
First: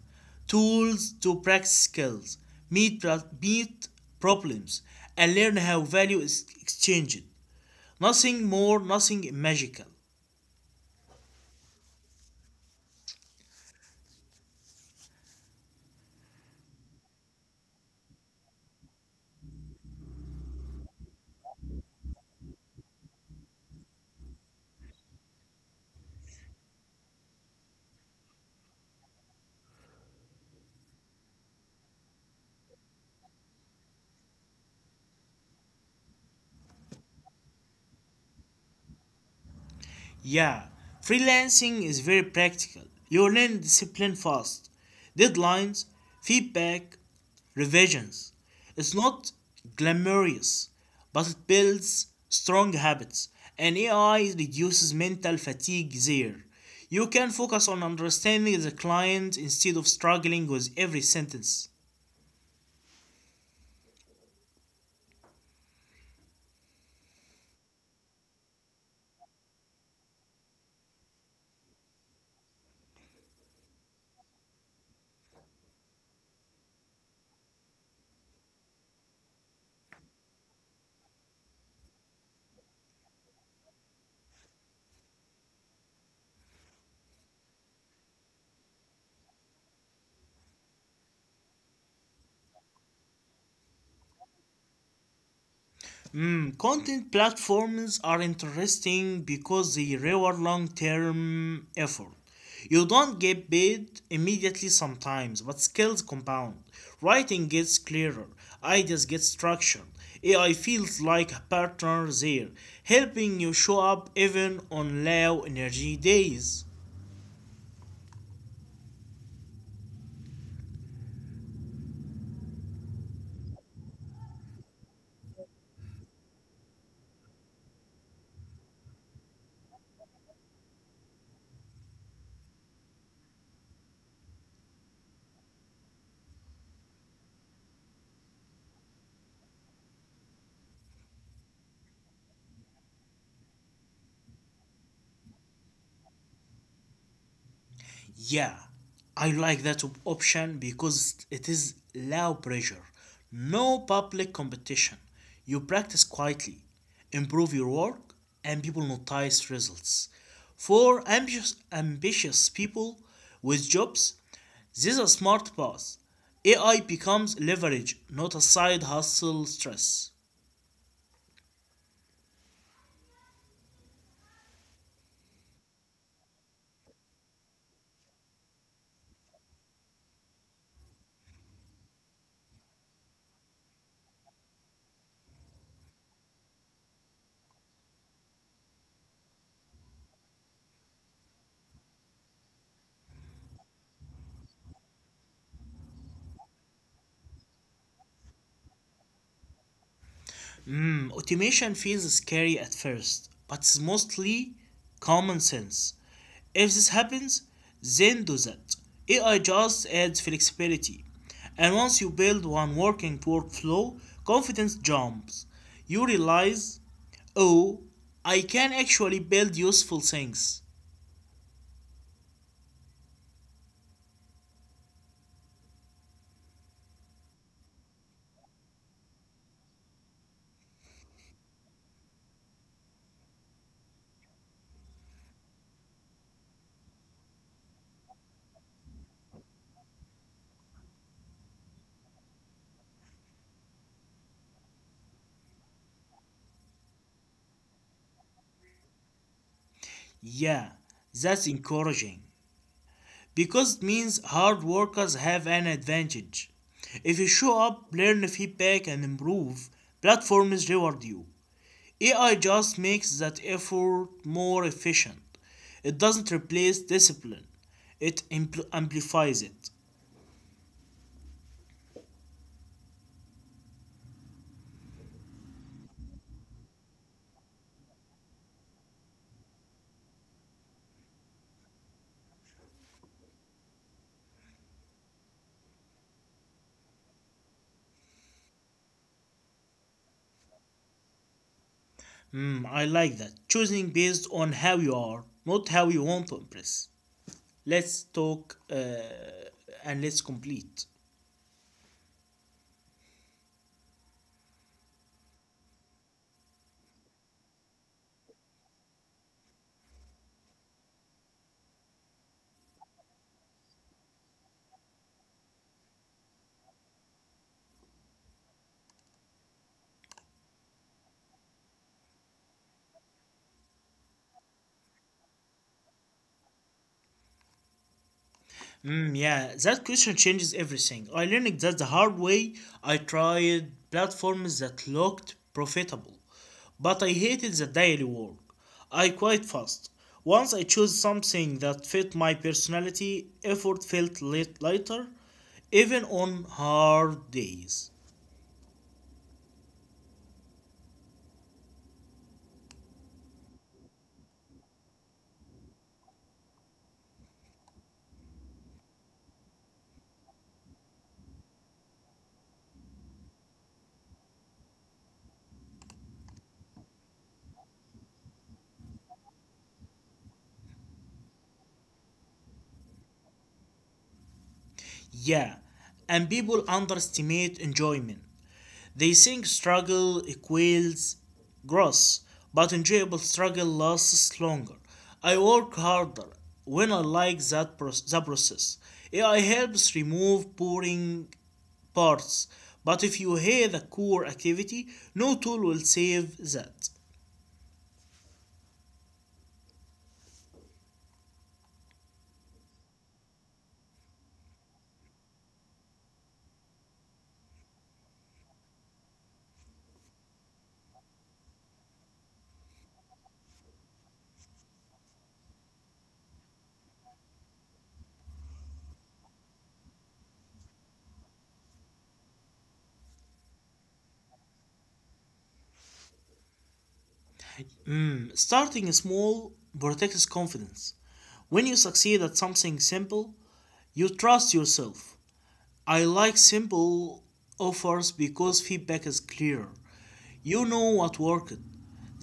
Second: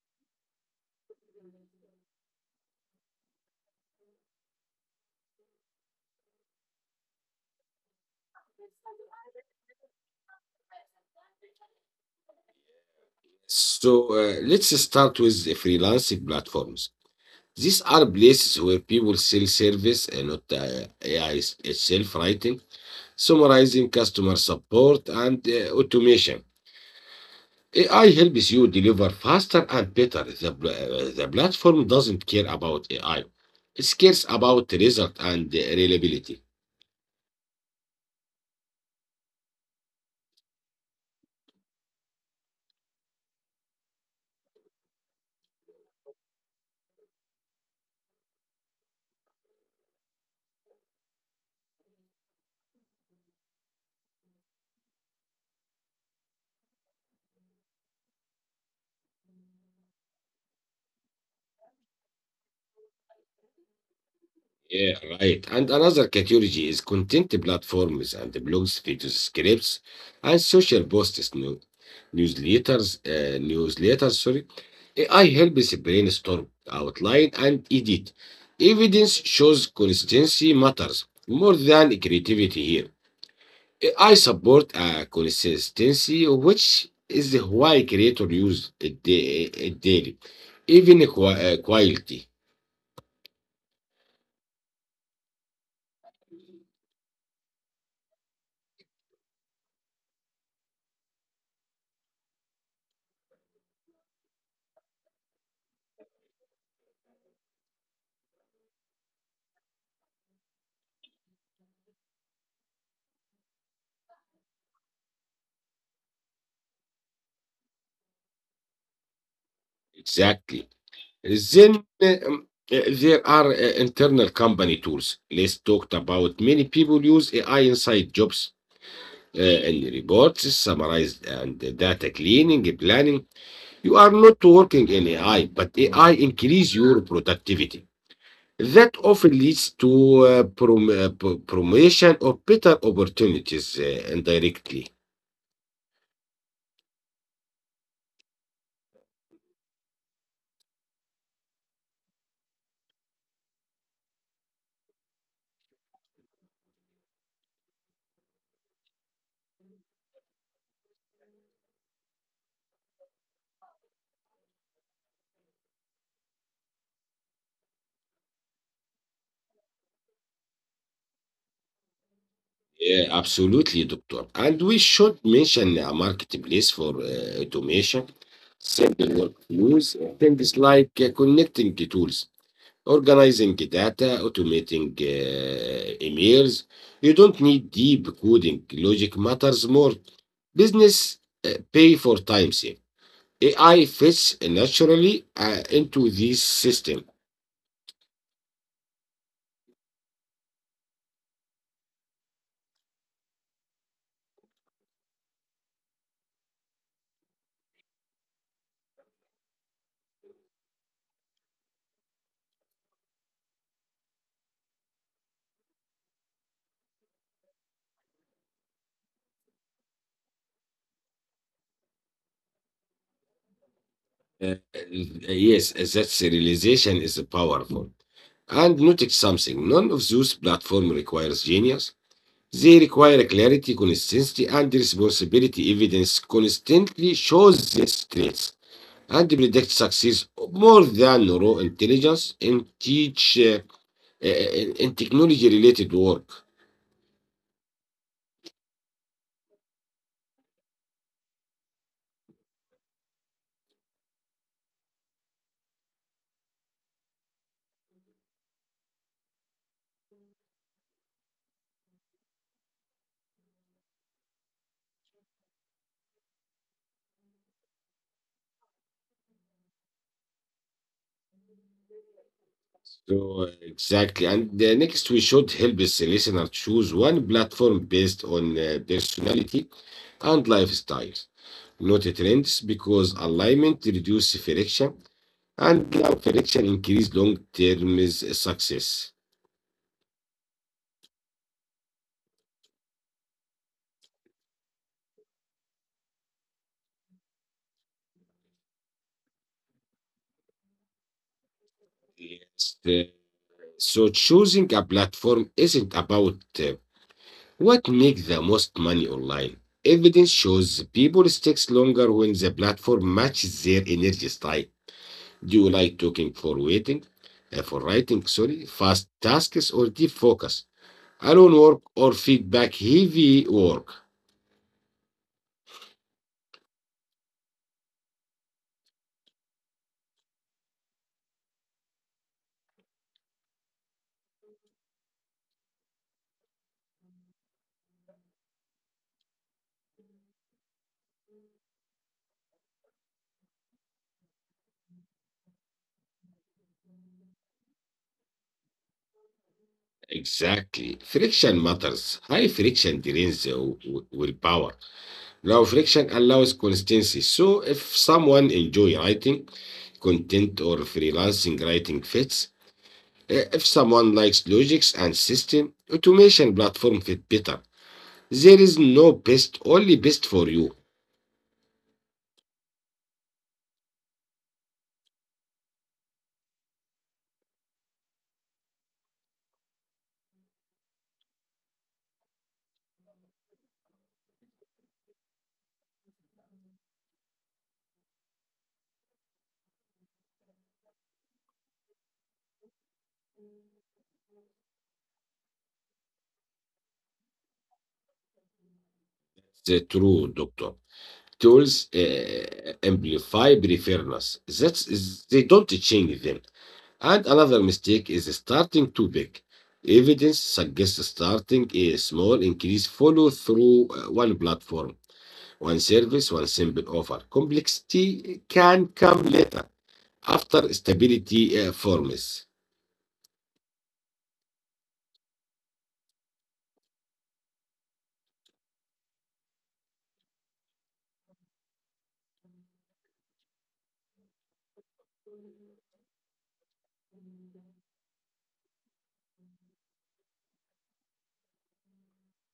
tools to practice skills, meet problems, and learn how value is exchanged. Nothing more, nothing magical. So let's start with the freelancing platforms. These are places where people sell service and not AI itself writing, summarizing customer support and automation. AI helps you deliver faster and better. The platform doesn't care about AI. It cares about result and reliability. Yeah, freelancing is very practical. You learn discipline fast, deadlines, feedback, revisions. It's not glamorous, but it builds strong habits, and AI reduces mental fatigue there. You can focus on understanding the client instead of struggling with every sentence. Yeah, right. And another category is content platforms and the blogs, videos, scripts, and social posts, newsletters, sorry. AI helps brainstorm, outline, and edit. Evidence shows consistency matters more than creativity here. I support consistency, which is why creators use it daily, even quality. Mm, content platforms are interesting because they reward long term effort. You don't get paid immediately sometimes, but skills compound. Writing gets clearer, ideas get structured. AI feels like a partner there, helping you show up even on low energy days. Exactly. Then there are internal company tools. Let's talk about many people use AI inside jobs and reports, summarize and data cleaning, planning. You are not working in AI, but AI increase your productivity. That often leads to promotion of better opportunities indirectly. Yeah, I like that option because it is low pressure, no public competition. You practice quietly, improve your work, and people notice results. For ambitious people with jobs, this is a smart path. AI becomes leverage, not a side hustle stress. Yeah, absolutely, doctor. And we should mention a marketplace for automation, simple workflows, and things like connecting the tools, organizing data, automating emails. You don't need deep coding. Logic matters more. Business pay for time save. AI fits naturally into this system. Automation feels scary at first, but it's mostly common sense. If this happens, then do that. AI just adds flexibility. And once you build one working workflow, confidence jumps. You realize, oh, I can actually build useful things. Uh, yes, that realization is powerful. And notice something. None of those platform requires genius. They require clarity, consistency, and responsibility. Evidence constantly shows these traits and predicts success more than raw intelligence in technology related work. Yeah, that's encouraging, because it means hard workers have an advantage. If you show up, learn feedback, and improve, platforms reward you. AI just makes that effort more efficient. It doesn't replace discipline, it amplifies it. So exactly, and next we should help this listener choose one platform based on personality and lifestyle, not a trends, because alignment reduces friction, and friction increase long-term success. Hmm, I like that. Choosing based on how you are, not how you want to impress. Let's talk and let's complete. Yes. So choosing a platform isn't about what makes the most money online. Evidence shows people sticks longer when the platform matches their energy style. Do you like talking for waiting, for writing, sorry, fast tasks or deep focus, alone work or feedback heavy work? Mm, yeah, that question changes everything. I learned that the hard way. I tried platforms that looked profitable, but I hated the daily work. I quit fast. Once I chose something that fit my personality, effort felt lighter, even on hard days. Exactly. Friction matters. High friction drains the willpower. Now, friction allows consistency. So, if someone enjoy writing content or freelancing writing fits. If someone likes logics and system, automation platform fit better. There is no best, only best for you. Yeah, and people underestimate enjoyment. They think struggle equals growth, but enjoyable struggle lasts longer. I work harder when I like the process. AI helps remove boring parts, but if you hate the core activity, no tool will save that. The true doctor. Tools amplify preferences. That's they don't change them. And another mistake is starting too big. Evidence suggests starting a small increase follow through one platform, one service, one simple offer. Complexity can come later after stability forms. Hmm, starting small protects confidence. When you succeed at something simple, you trust yourself. I like simple offers because feedback is clear. You know what worked.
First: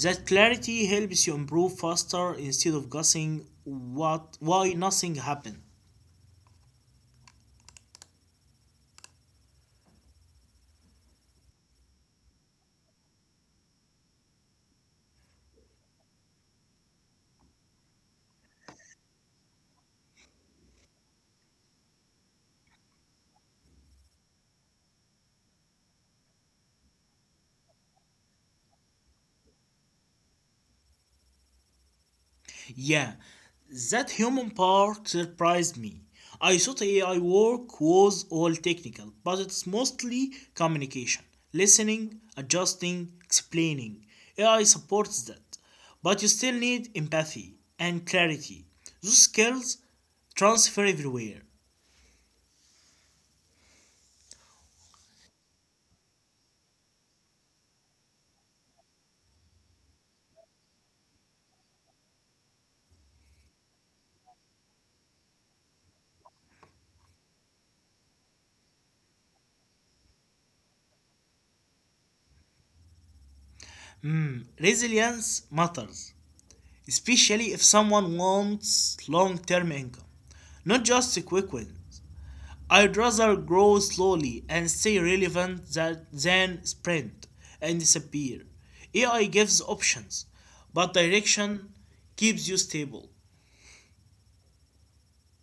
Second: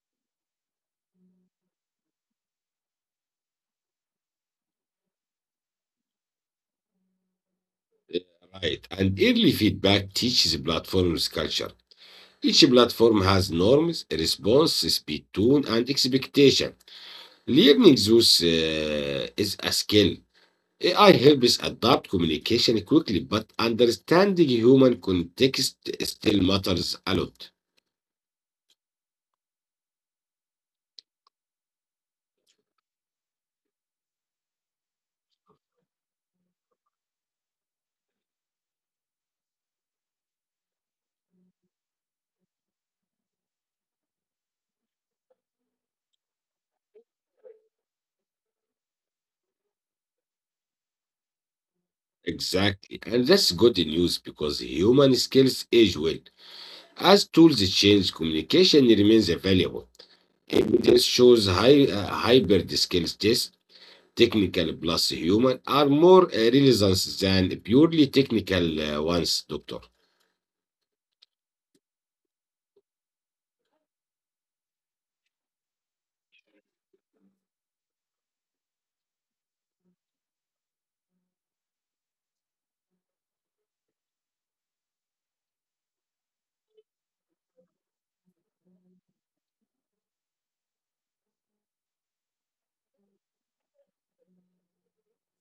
That clarity helps you improve faster instead of guessing what why nothing happened. Yeah, right. And early feedback teaches platforms culture. Each platform has norms, response, speed, tone, and expectation. Learning those is a skill. AI helps adapt communication quickly, but understanding human context still matters a lot. Yeah, that human part surprised me. I thought AI work was all technical, but it's mostly communication, listening, adjusting, explaining. AI supports that, but you still need empathy and clarity. Those skills transfer everywhere. Exactly. And that's good news because human skills age well. As tools change, communication remains valuable. Evidence shows hybrid skills yes, technical plus human are more relevant than purely technical ones, doctor. Resilience matters, especially if someone wants long term income, not just quick wins. I'd rather grow slowly and stay relevant than sprint and disappear. AI gives options, but direction keeps you stable.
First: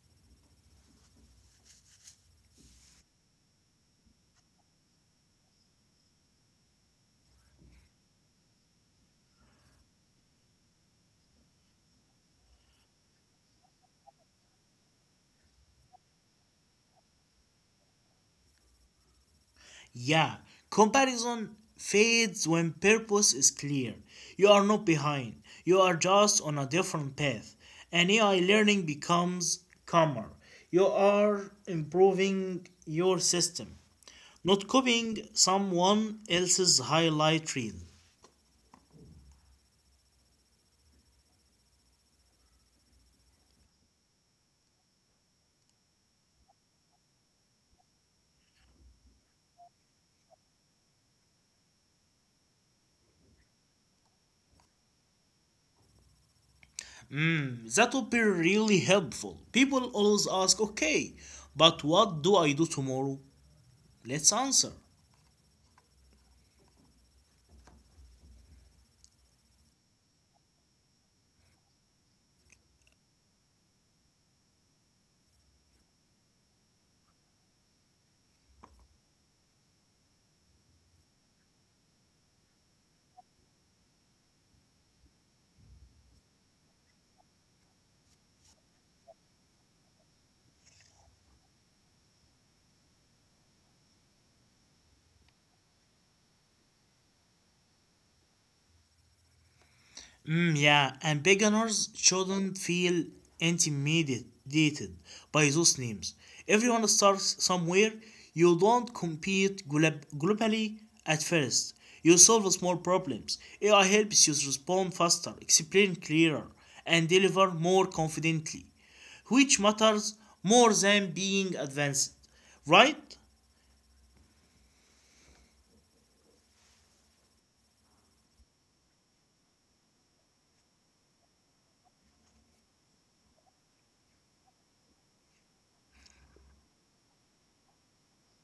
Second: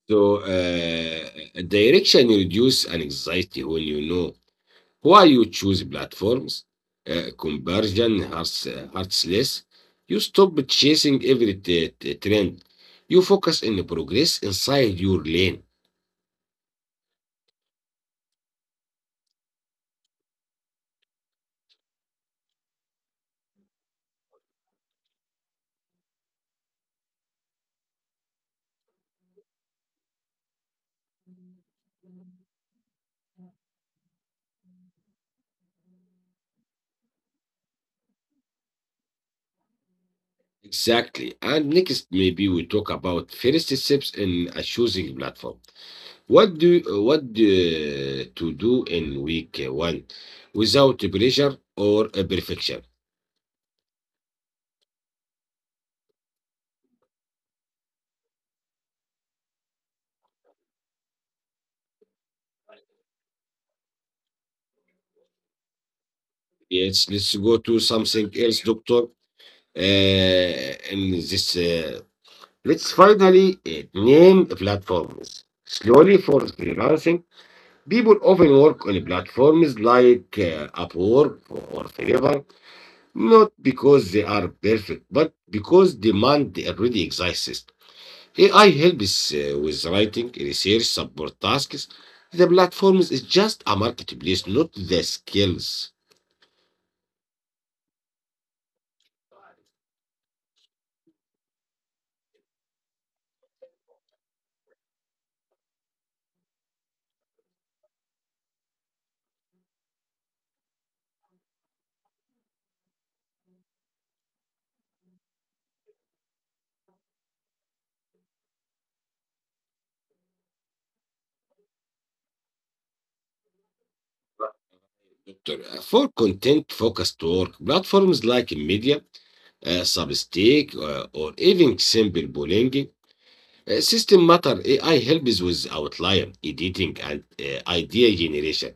So direction reduce anxiety when you know why you choose platforms. Conversion hurts, hurtless. You stop chasing every trend. You focus on progress inside your lane. Yeah, comparison fades when purpose is clear. You are not behind, you are just on a different path. And AI learning becomes calmer. You are improving your system, not copying someone else's highlight reel. Exactly. And next, maybe we talk about first steps in a choosing platform. What do to do in week 1 without pressure or perfection? Hmm, that would be really helpful. People always ask, okay, but what do I do tomorrow? Let's answer. Yes, let's go to something else, doctor. Uh, in this, uh, let's finally name platforms. Slowly for freelancing, people often work on platforms like Upwork or Fiverr, not because they are perfect, but because demand already exists. AI helps with writing, research, support tasks. The platform is just a marketplace, not the skills. Mm, yeah, and beginners shouldn't feel intimidated by those names. Everyone starts somewhere. You don't compete globally at first. You solve small problems. AI helps you respond faster, explain clearer, and deliver more confidently, which matters more than being advanced, right? For content focused work, platforms like Media, Substack, or even simple blogging system matter. AI helps with outline, editing, and idea generation.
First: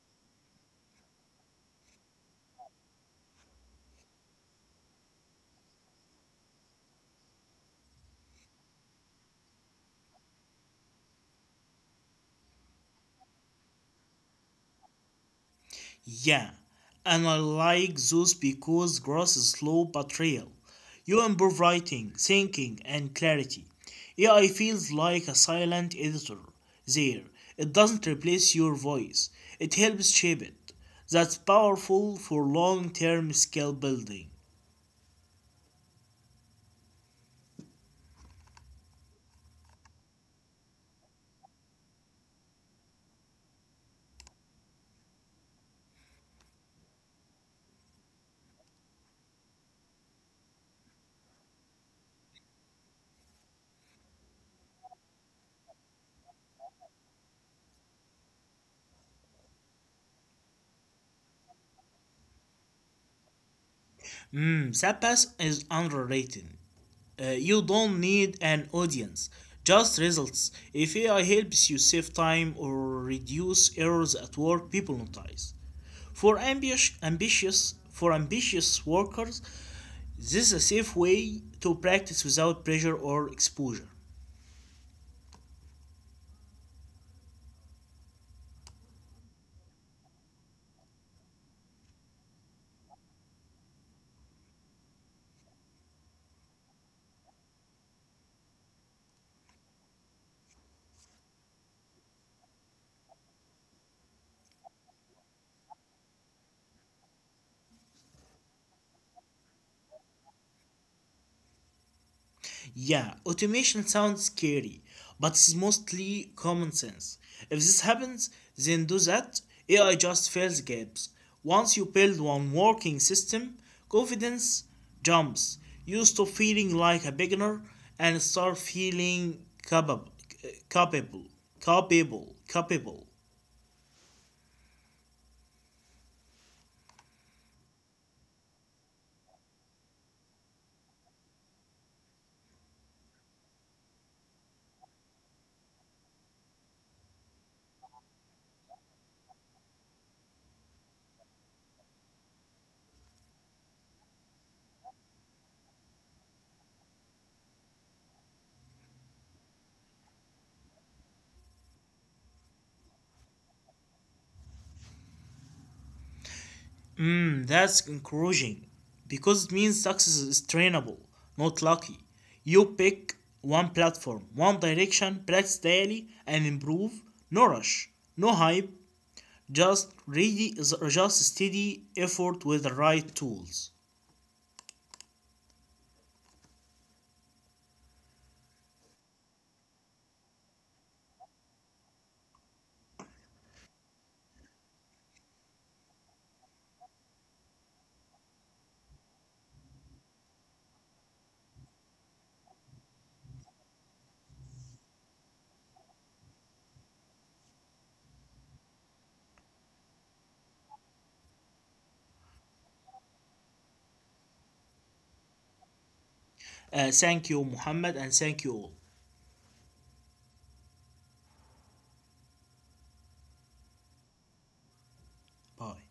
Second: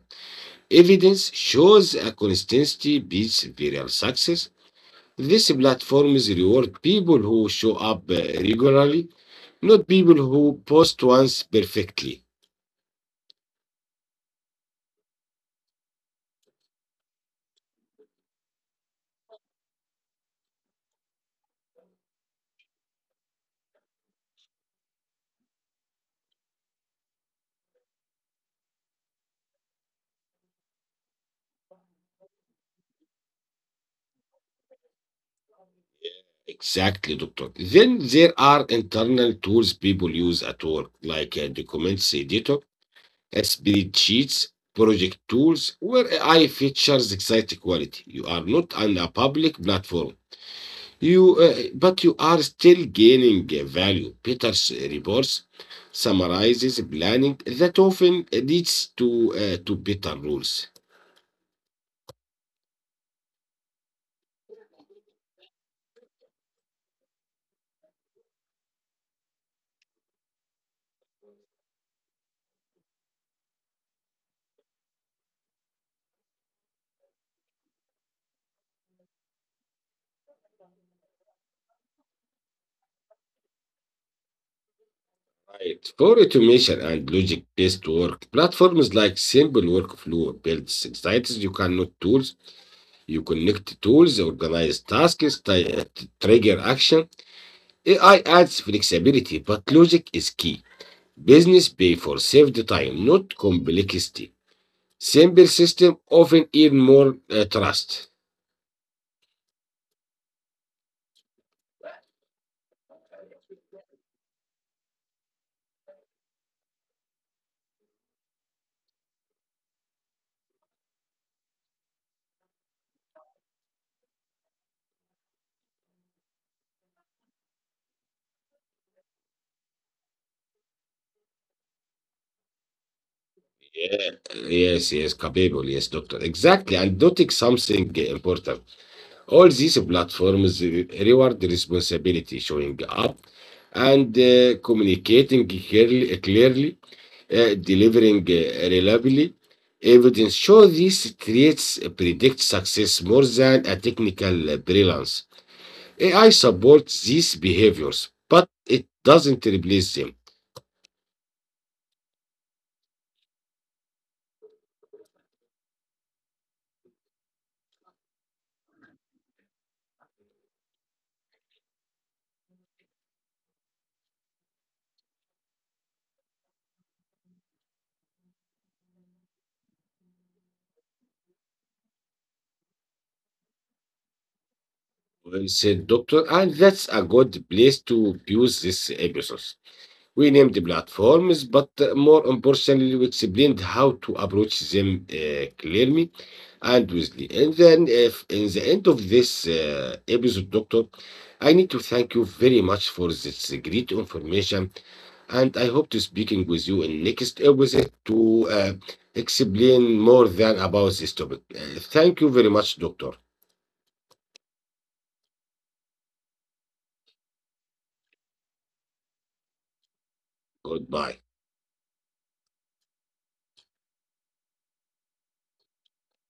Evidence shows a consistency beats viral success. These platforms reward people who show up regularly, not people who post once perfectly. Yeah, and I like those because grass is slow but real. You improve writing, thinking, and clarity. AI feels like a silent editor there. It doesn't replace your voice, it helps shape it. That's powerful for long term skill building. Exactly, doctor. Then there are internal tools people use at work, like a documents editor, spreadsheets, project tools, where AI features exact quality. You are not on a public platform. But you are still gaining value. Peter's reports summarizes planning that often leads to better rules. Hmm, Zappas is underrated. You don't need an audience, just results. If AI helps you save time or reduce errors at work, people notice. For for ambitious workers, this is a safe way to practice without pressure or exposure. Right. For automation and logic-based work, platforms like Simple Workflow builds insights you can tools, you connect tools, organize tasks, trigger action. AI adds flexibility, but logic is key. Business pay for saved time, not complexity. Simple system often earn more trust. Yeah, automation sounds scary, but it's mostly common sense. If this happens, then do that. AI just fills gaps. Once you build one working system, confidence jumps. You stop feeling like a beginner and start feeling capable, capable, capable, capable. Yeah, yes, doctor. Exactly. And noting something important. All these platforms reward responsibility, showing up and clearly, delivering reliably. Evidence show these traits predict success more than a technical brilliance. AI supports these behaviors, but it doesn't replace them. Hmm, that's encouraging because it means success is trainable, not lucky. You pick one platform, one direction, practice daily, and improve. No rush, no hype, just ready, just steady effort with the right tools. Well said, doctor, and that's a good place to use this episode. We named the platforms, but more importantly, we explained how to approach them clearly and wisely. And then, if in the end of this episode, Doctor, I need to thank you very much for this great information. And I hope to speaking with you in next episode to uh, explain more than about this topic. Thank you very much, Doctor. Thank you, Muhammad, and thank you all. Goodbye. Bye.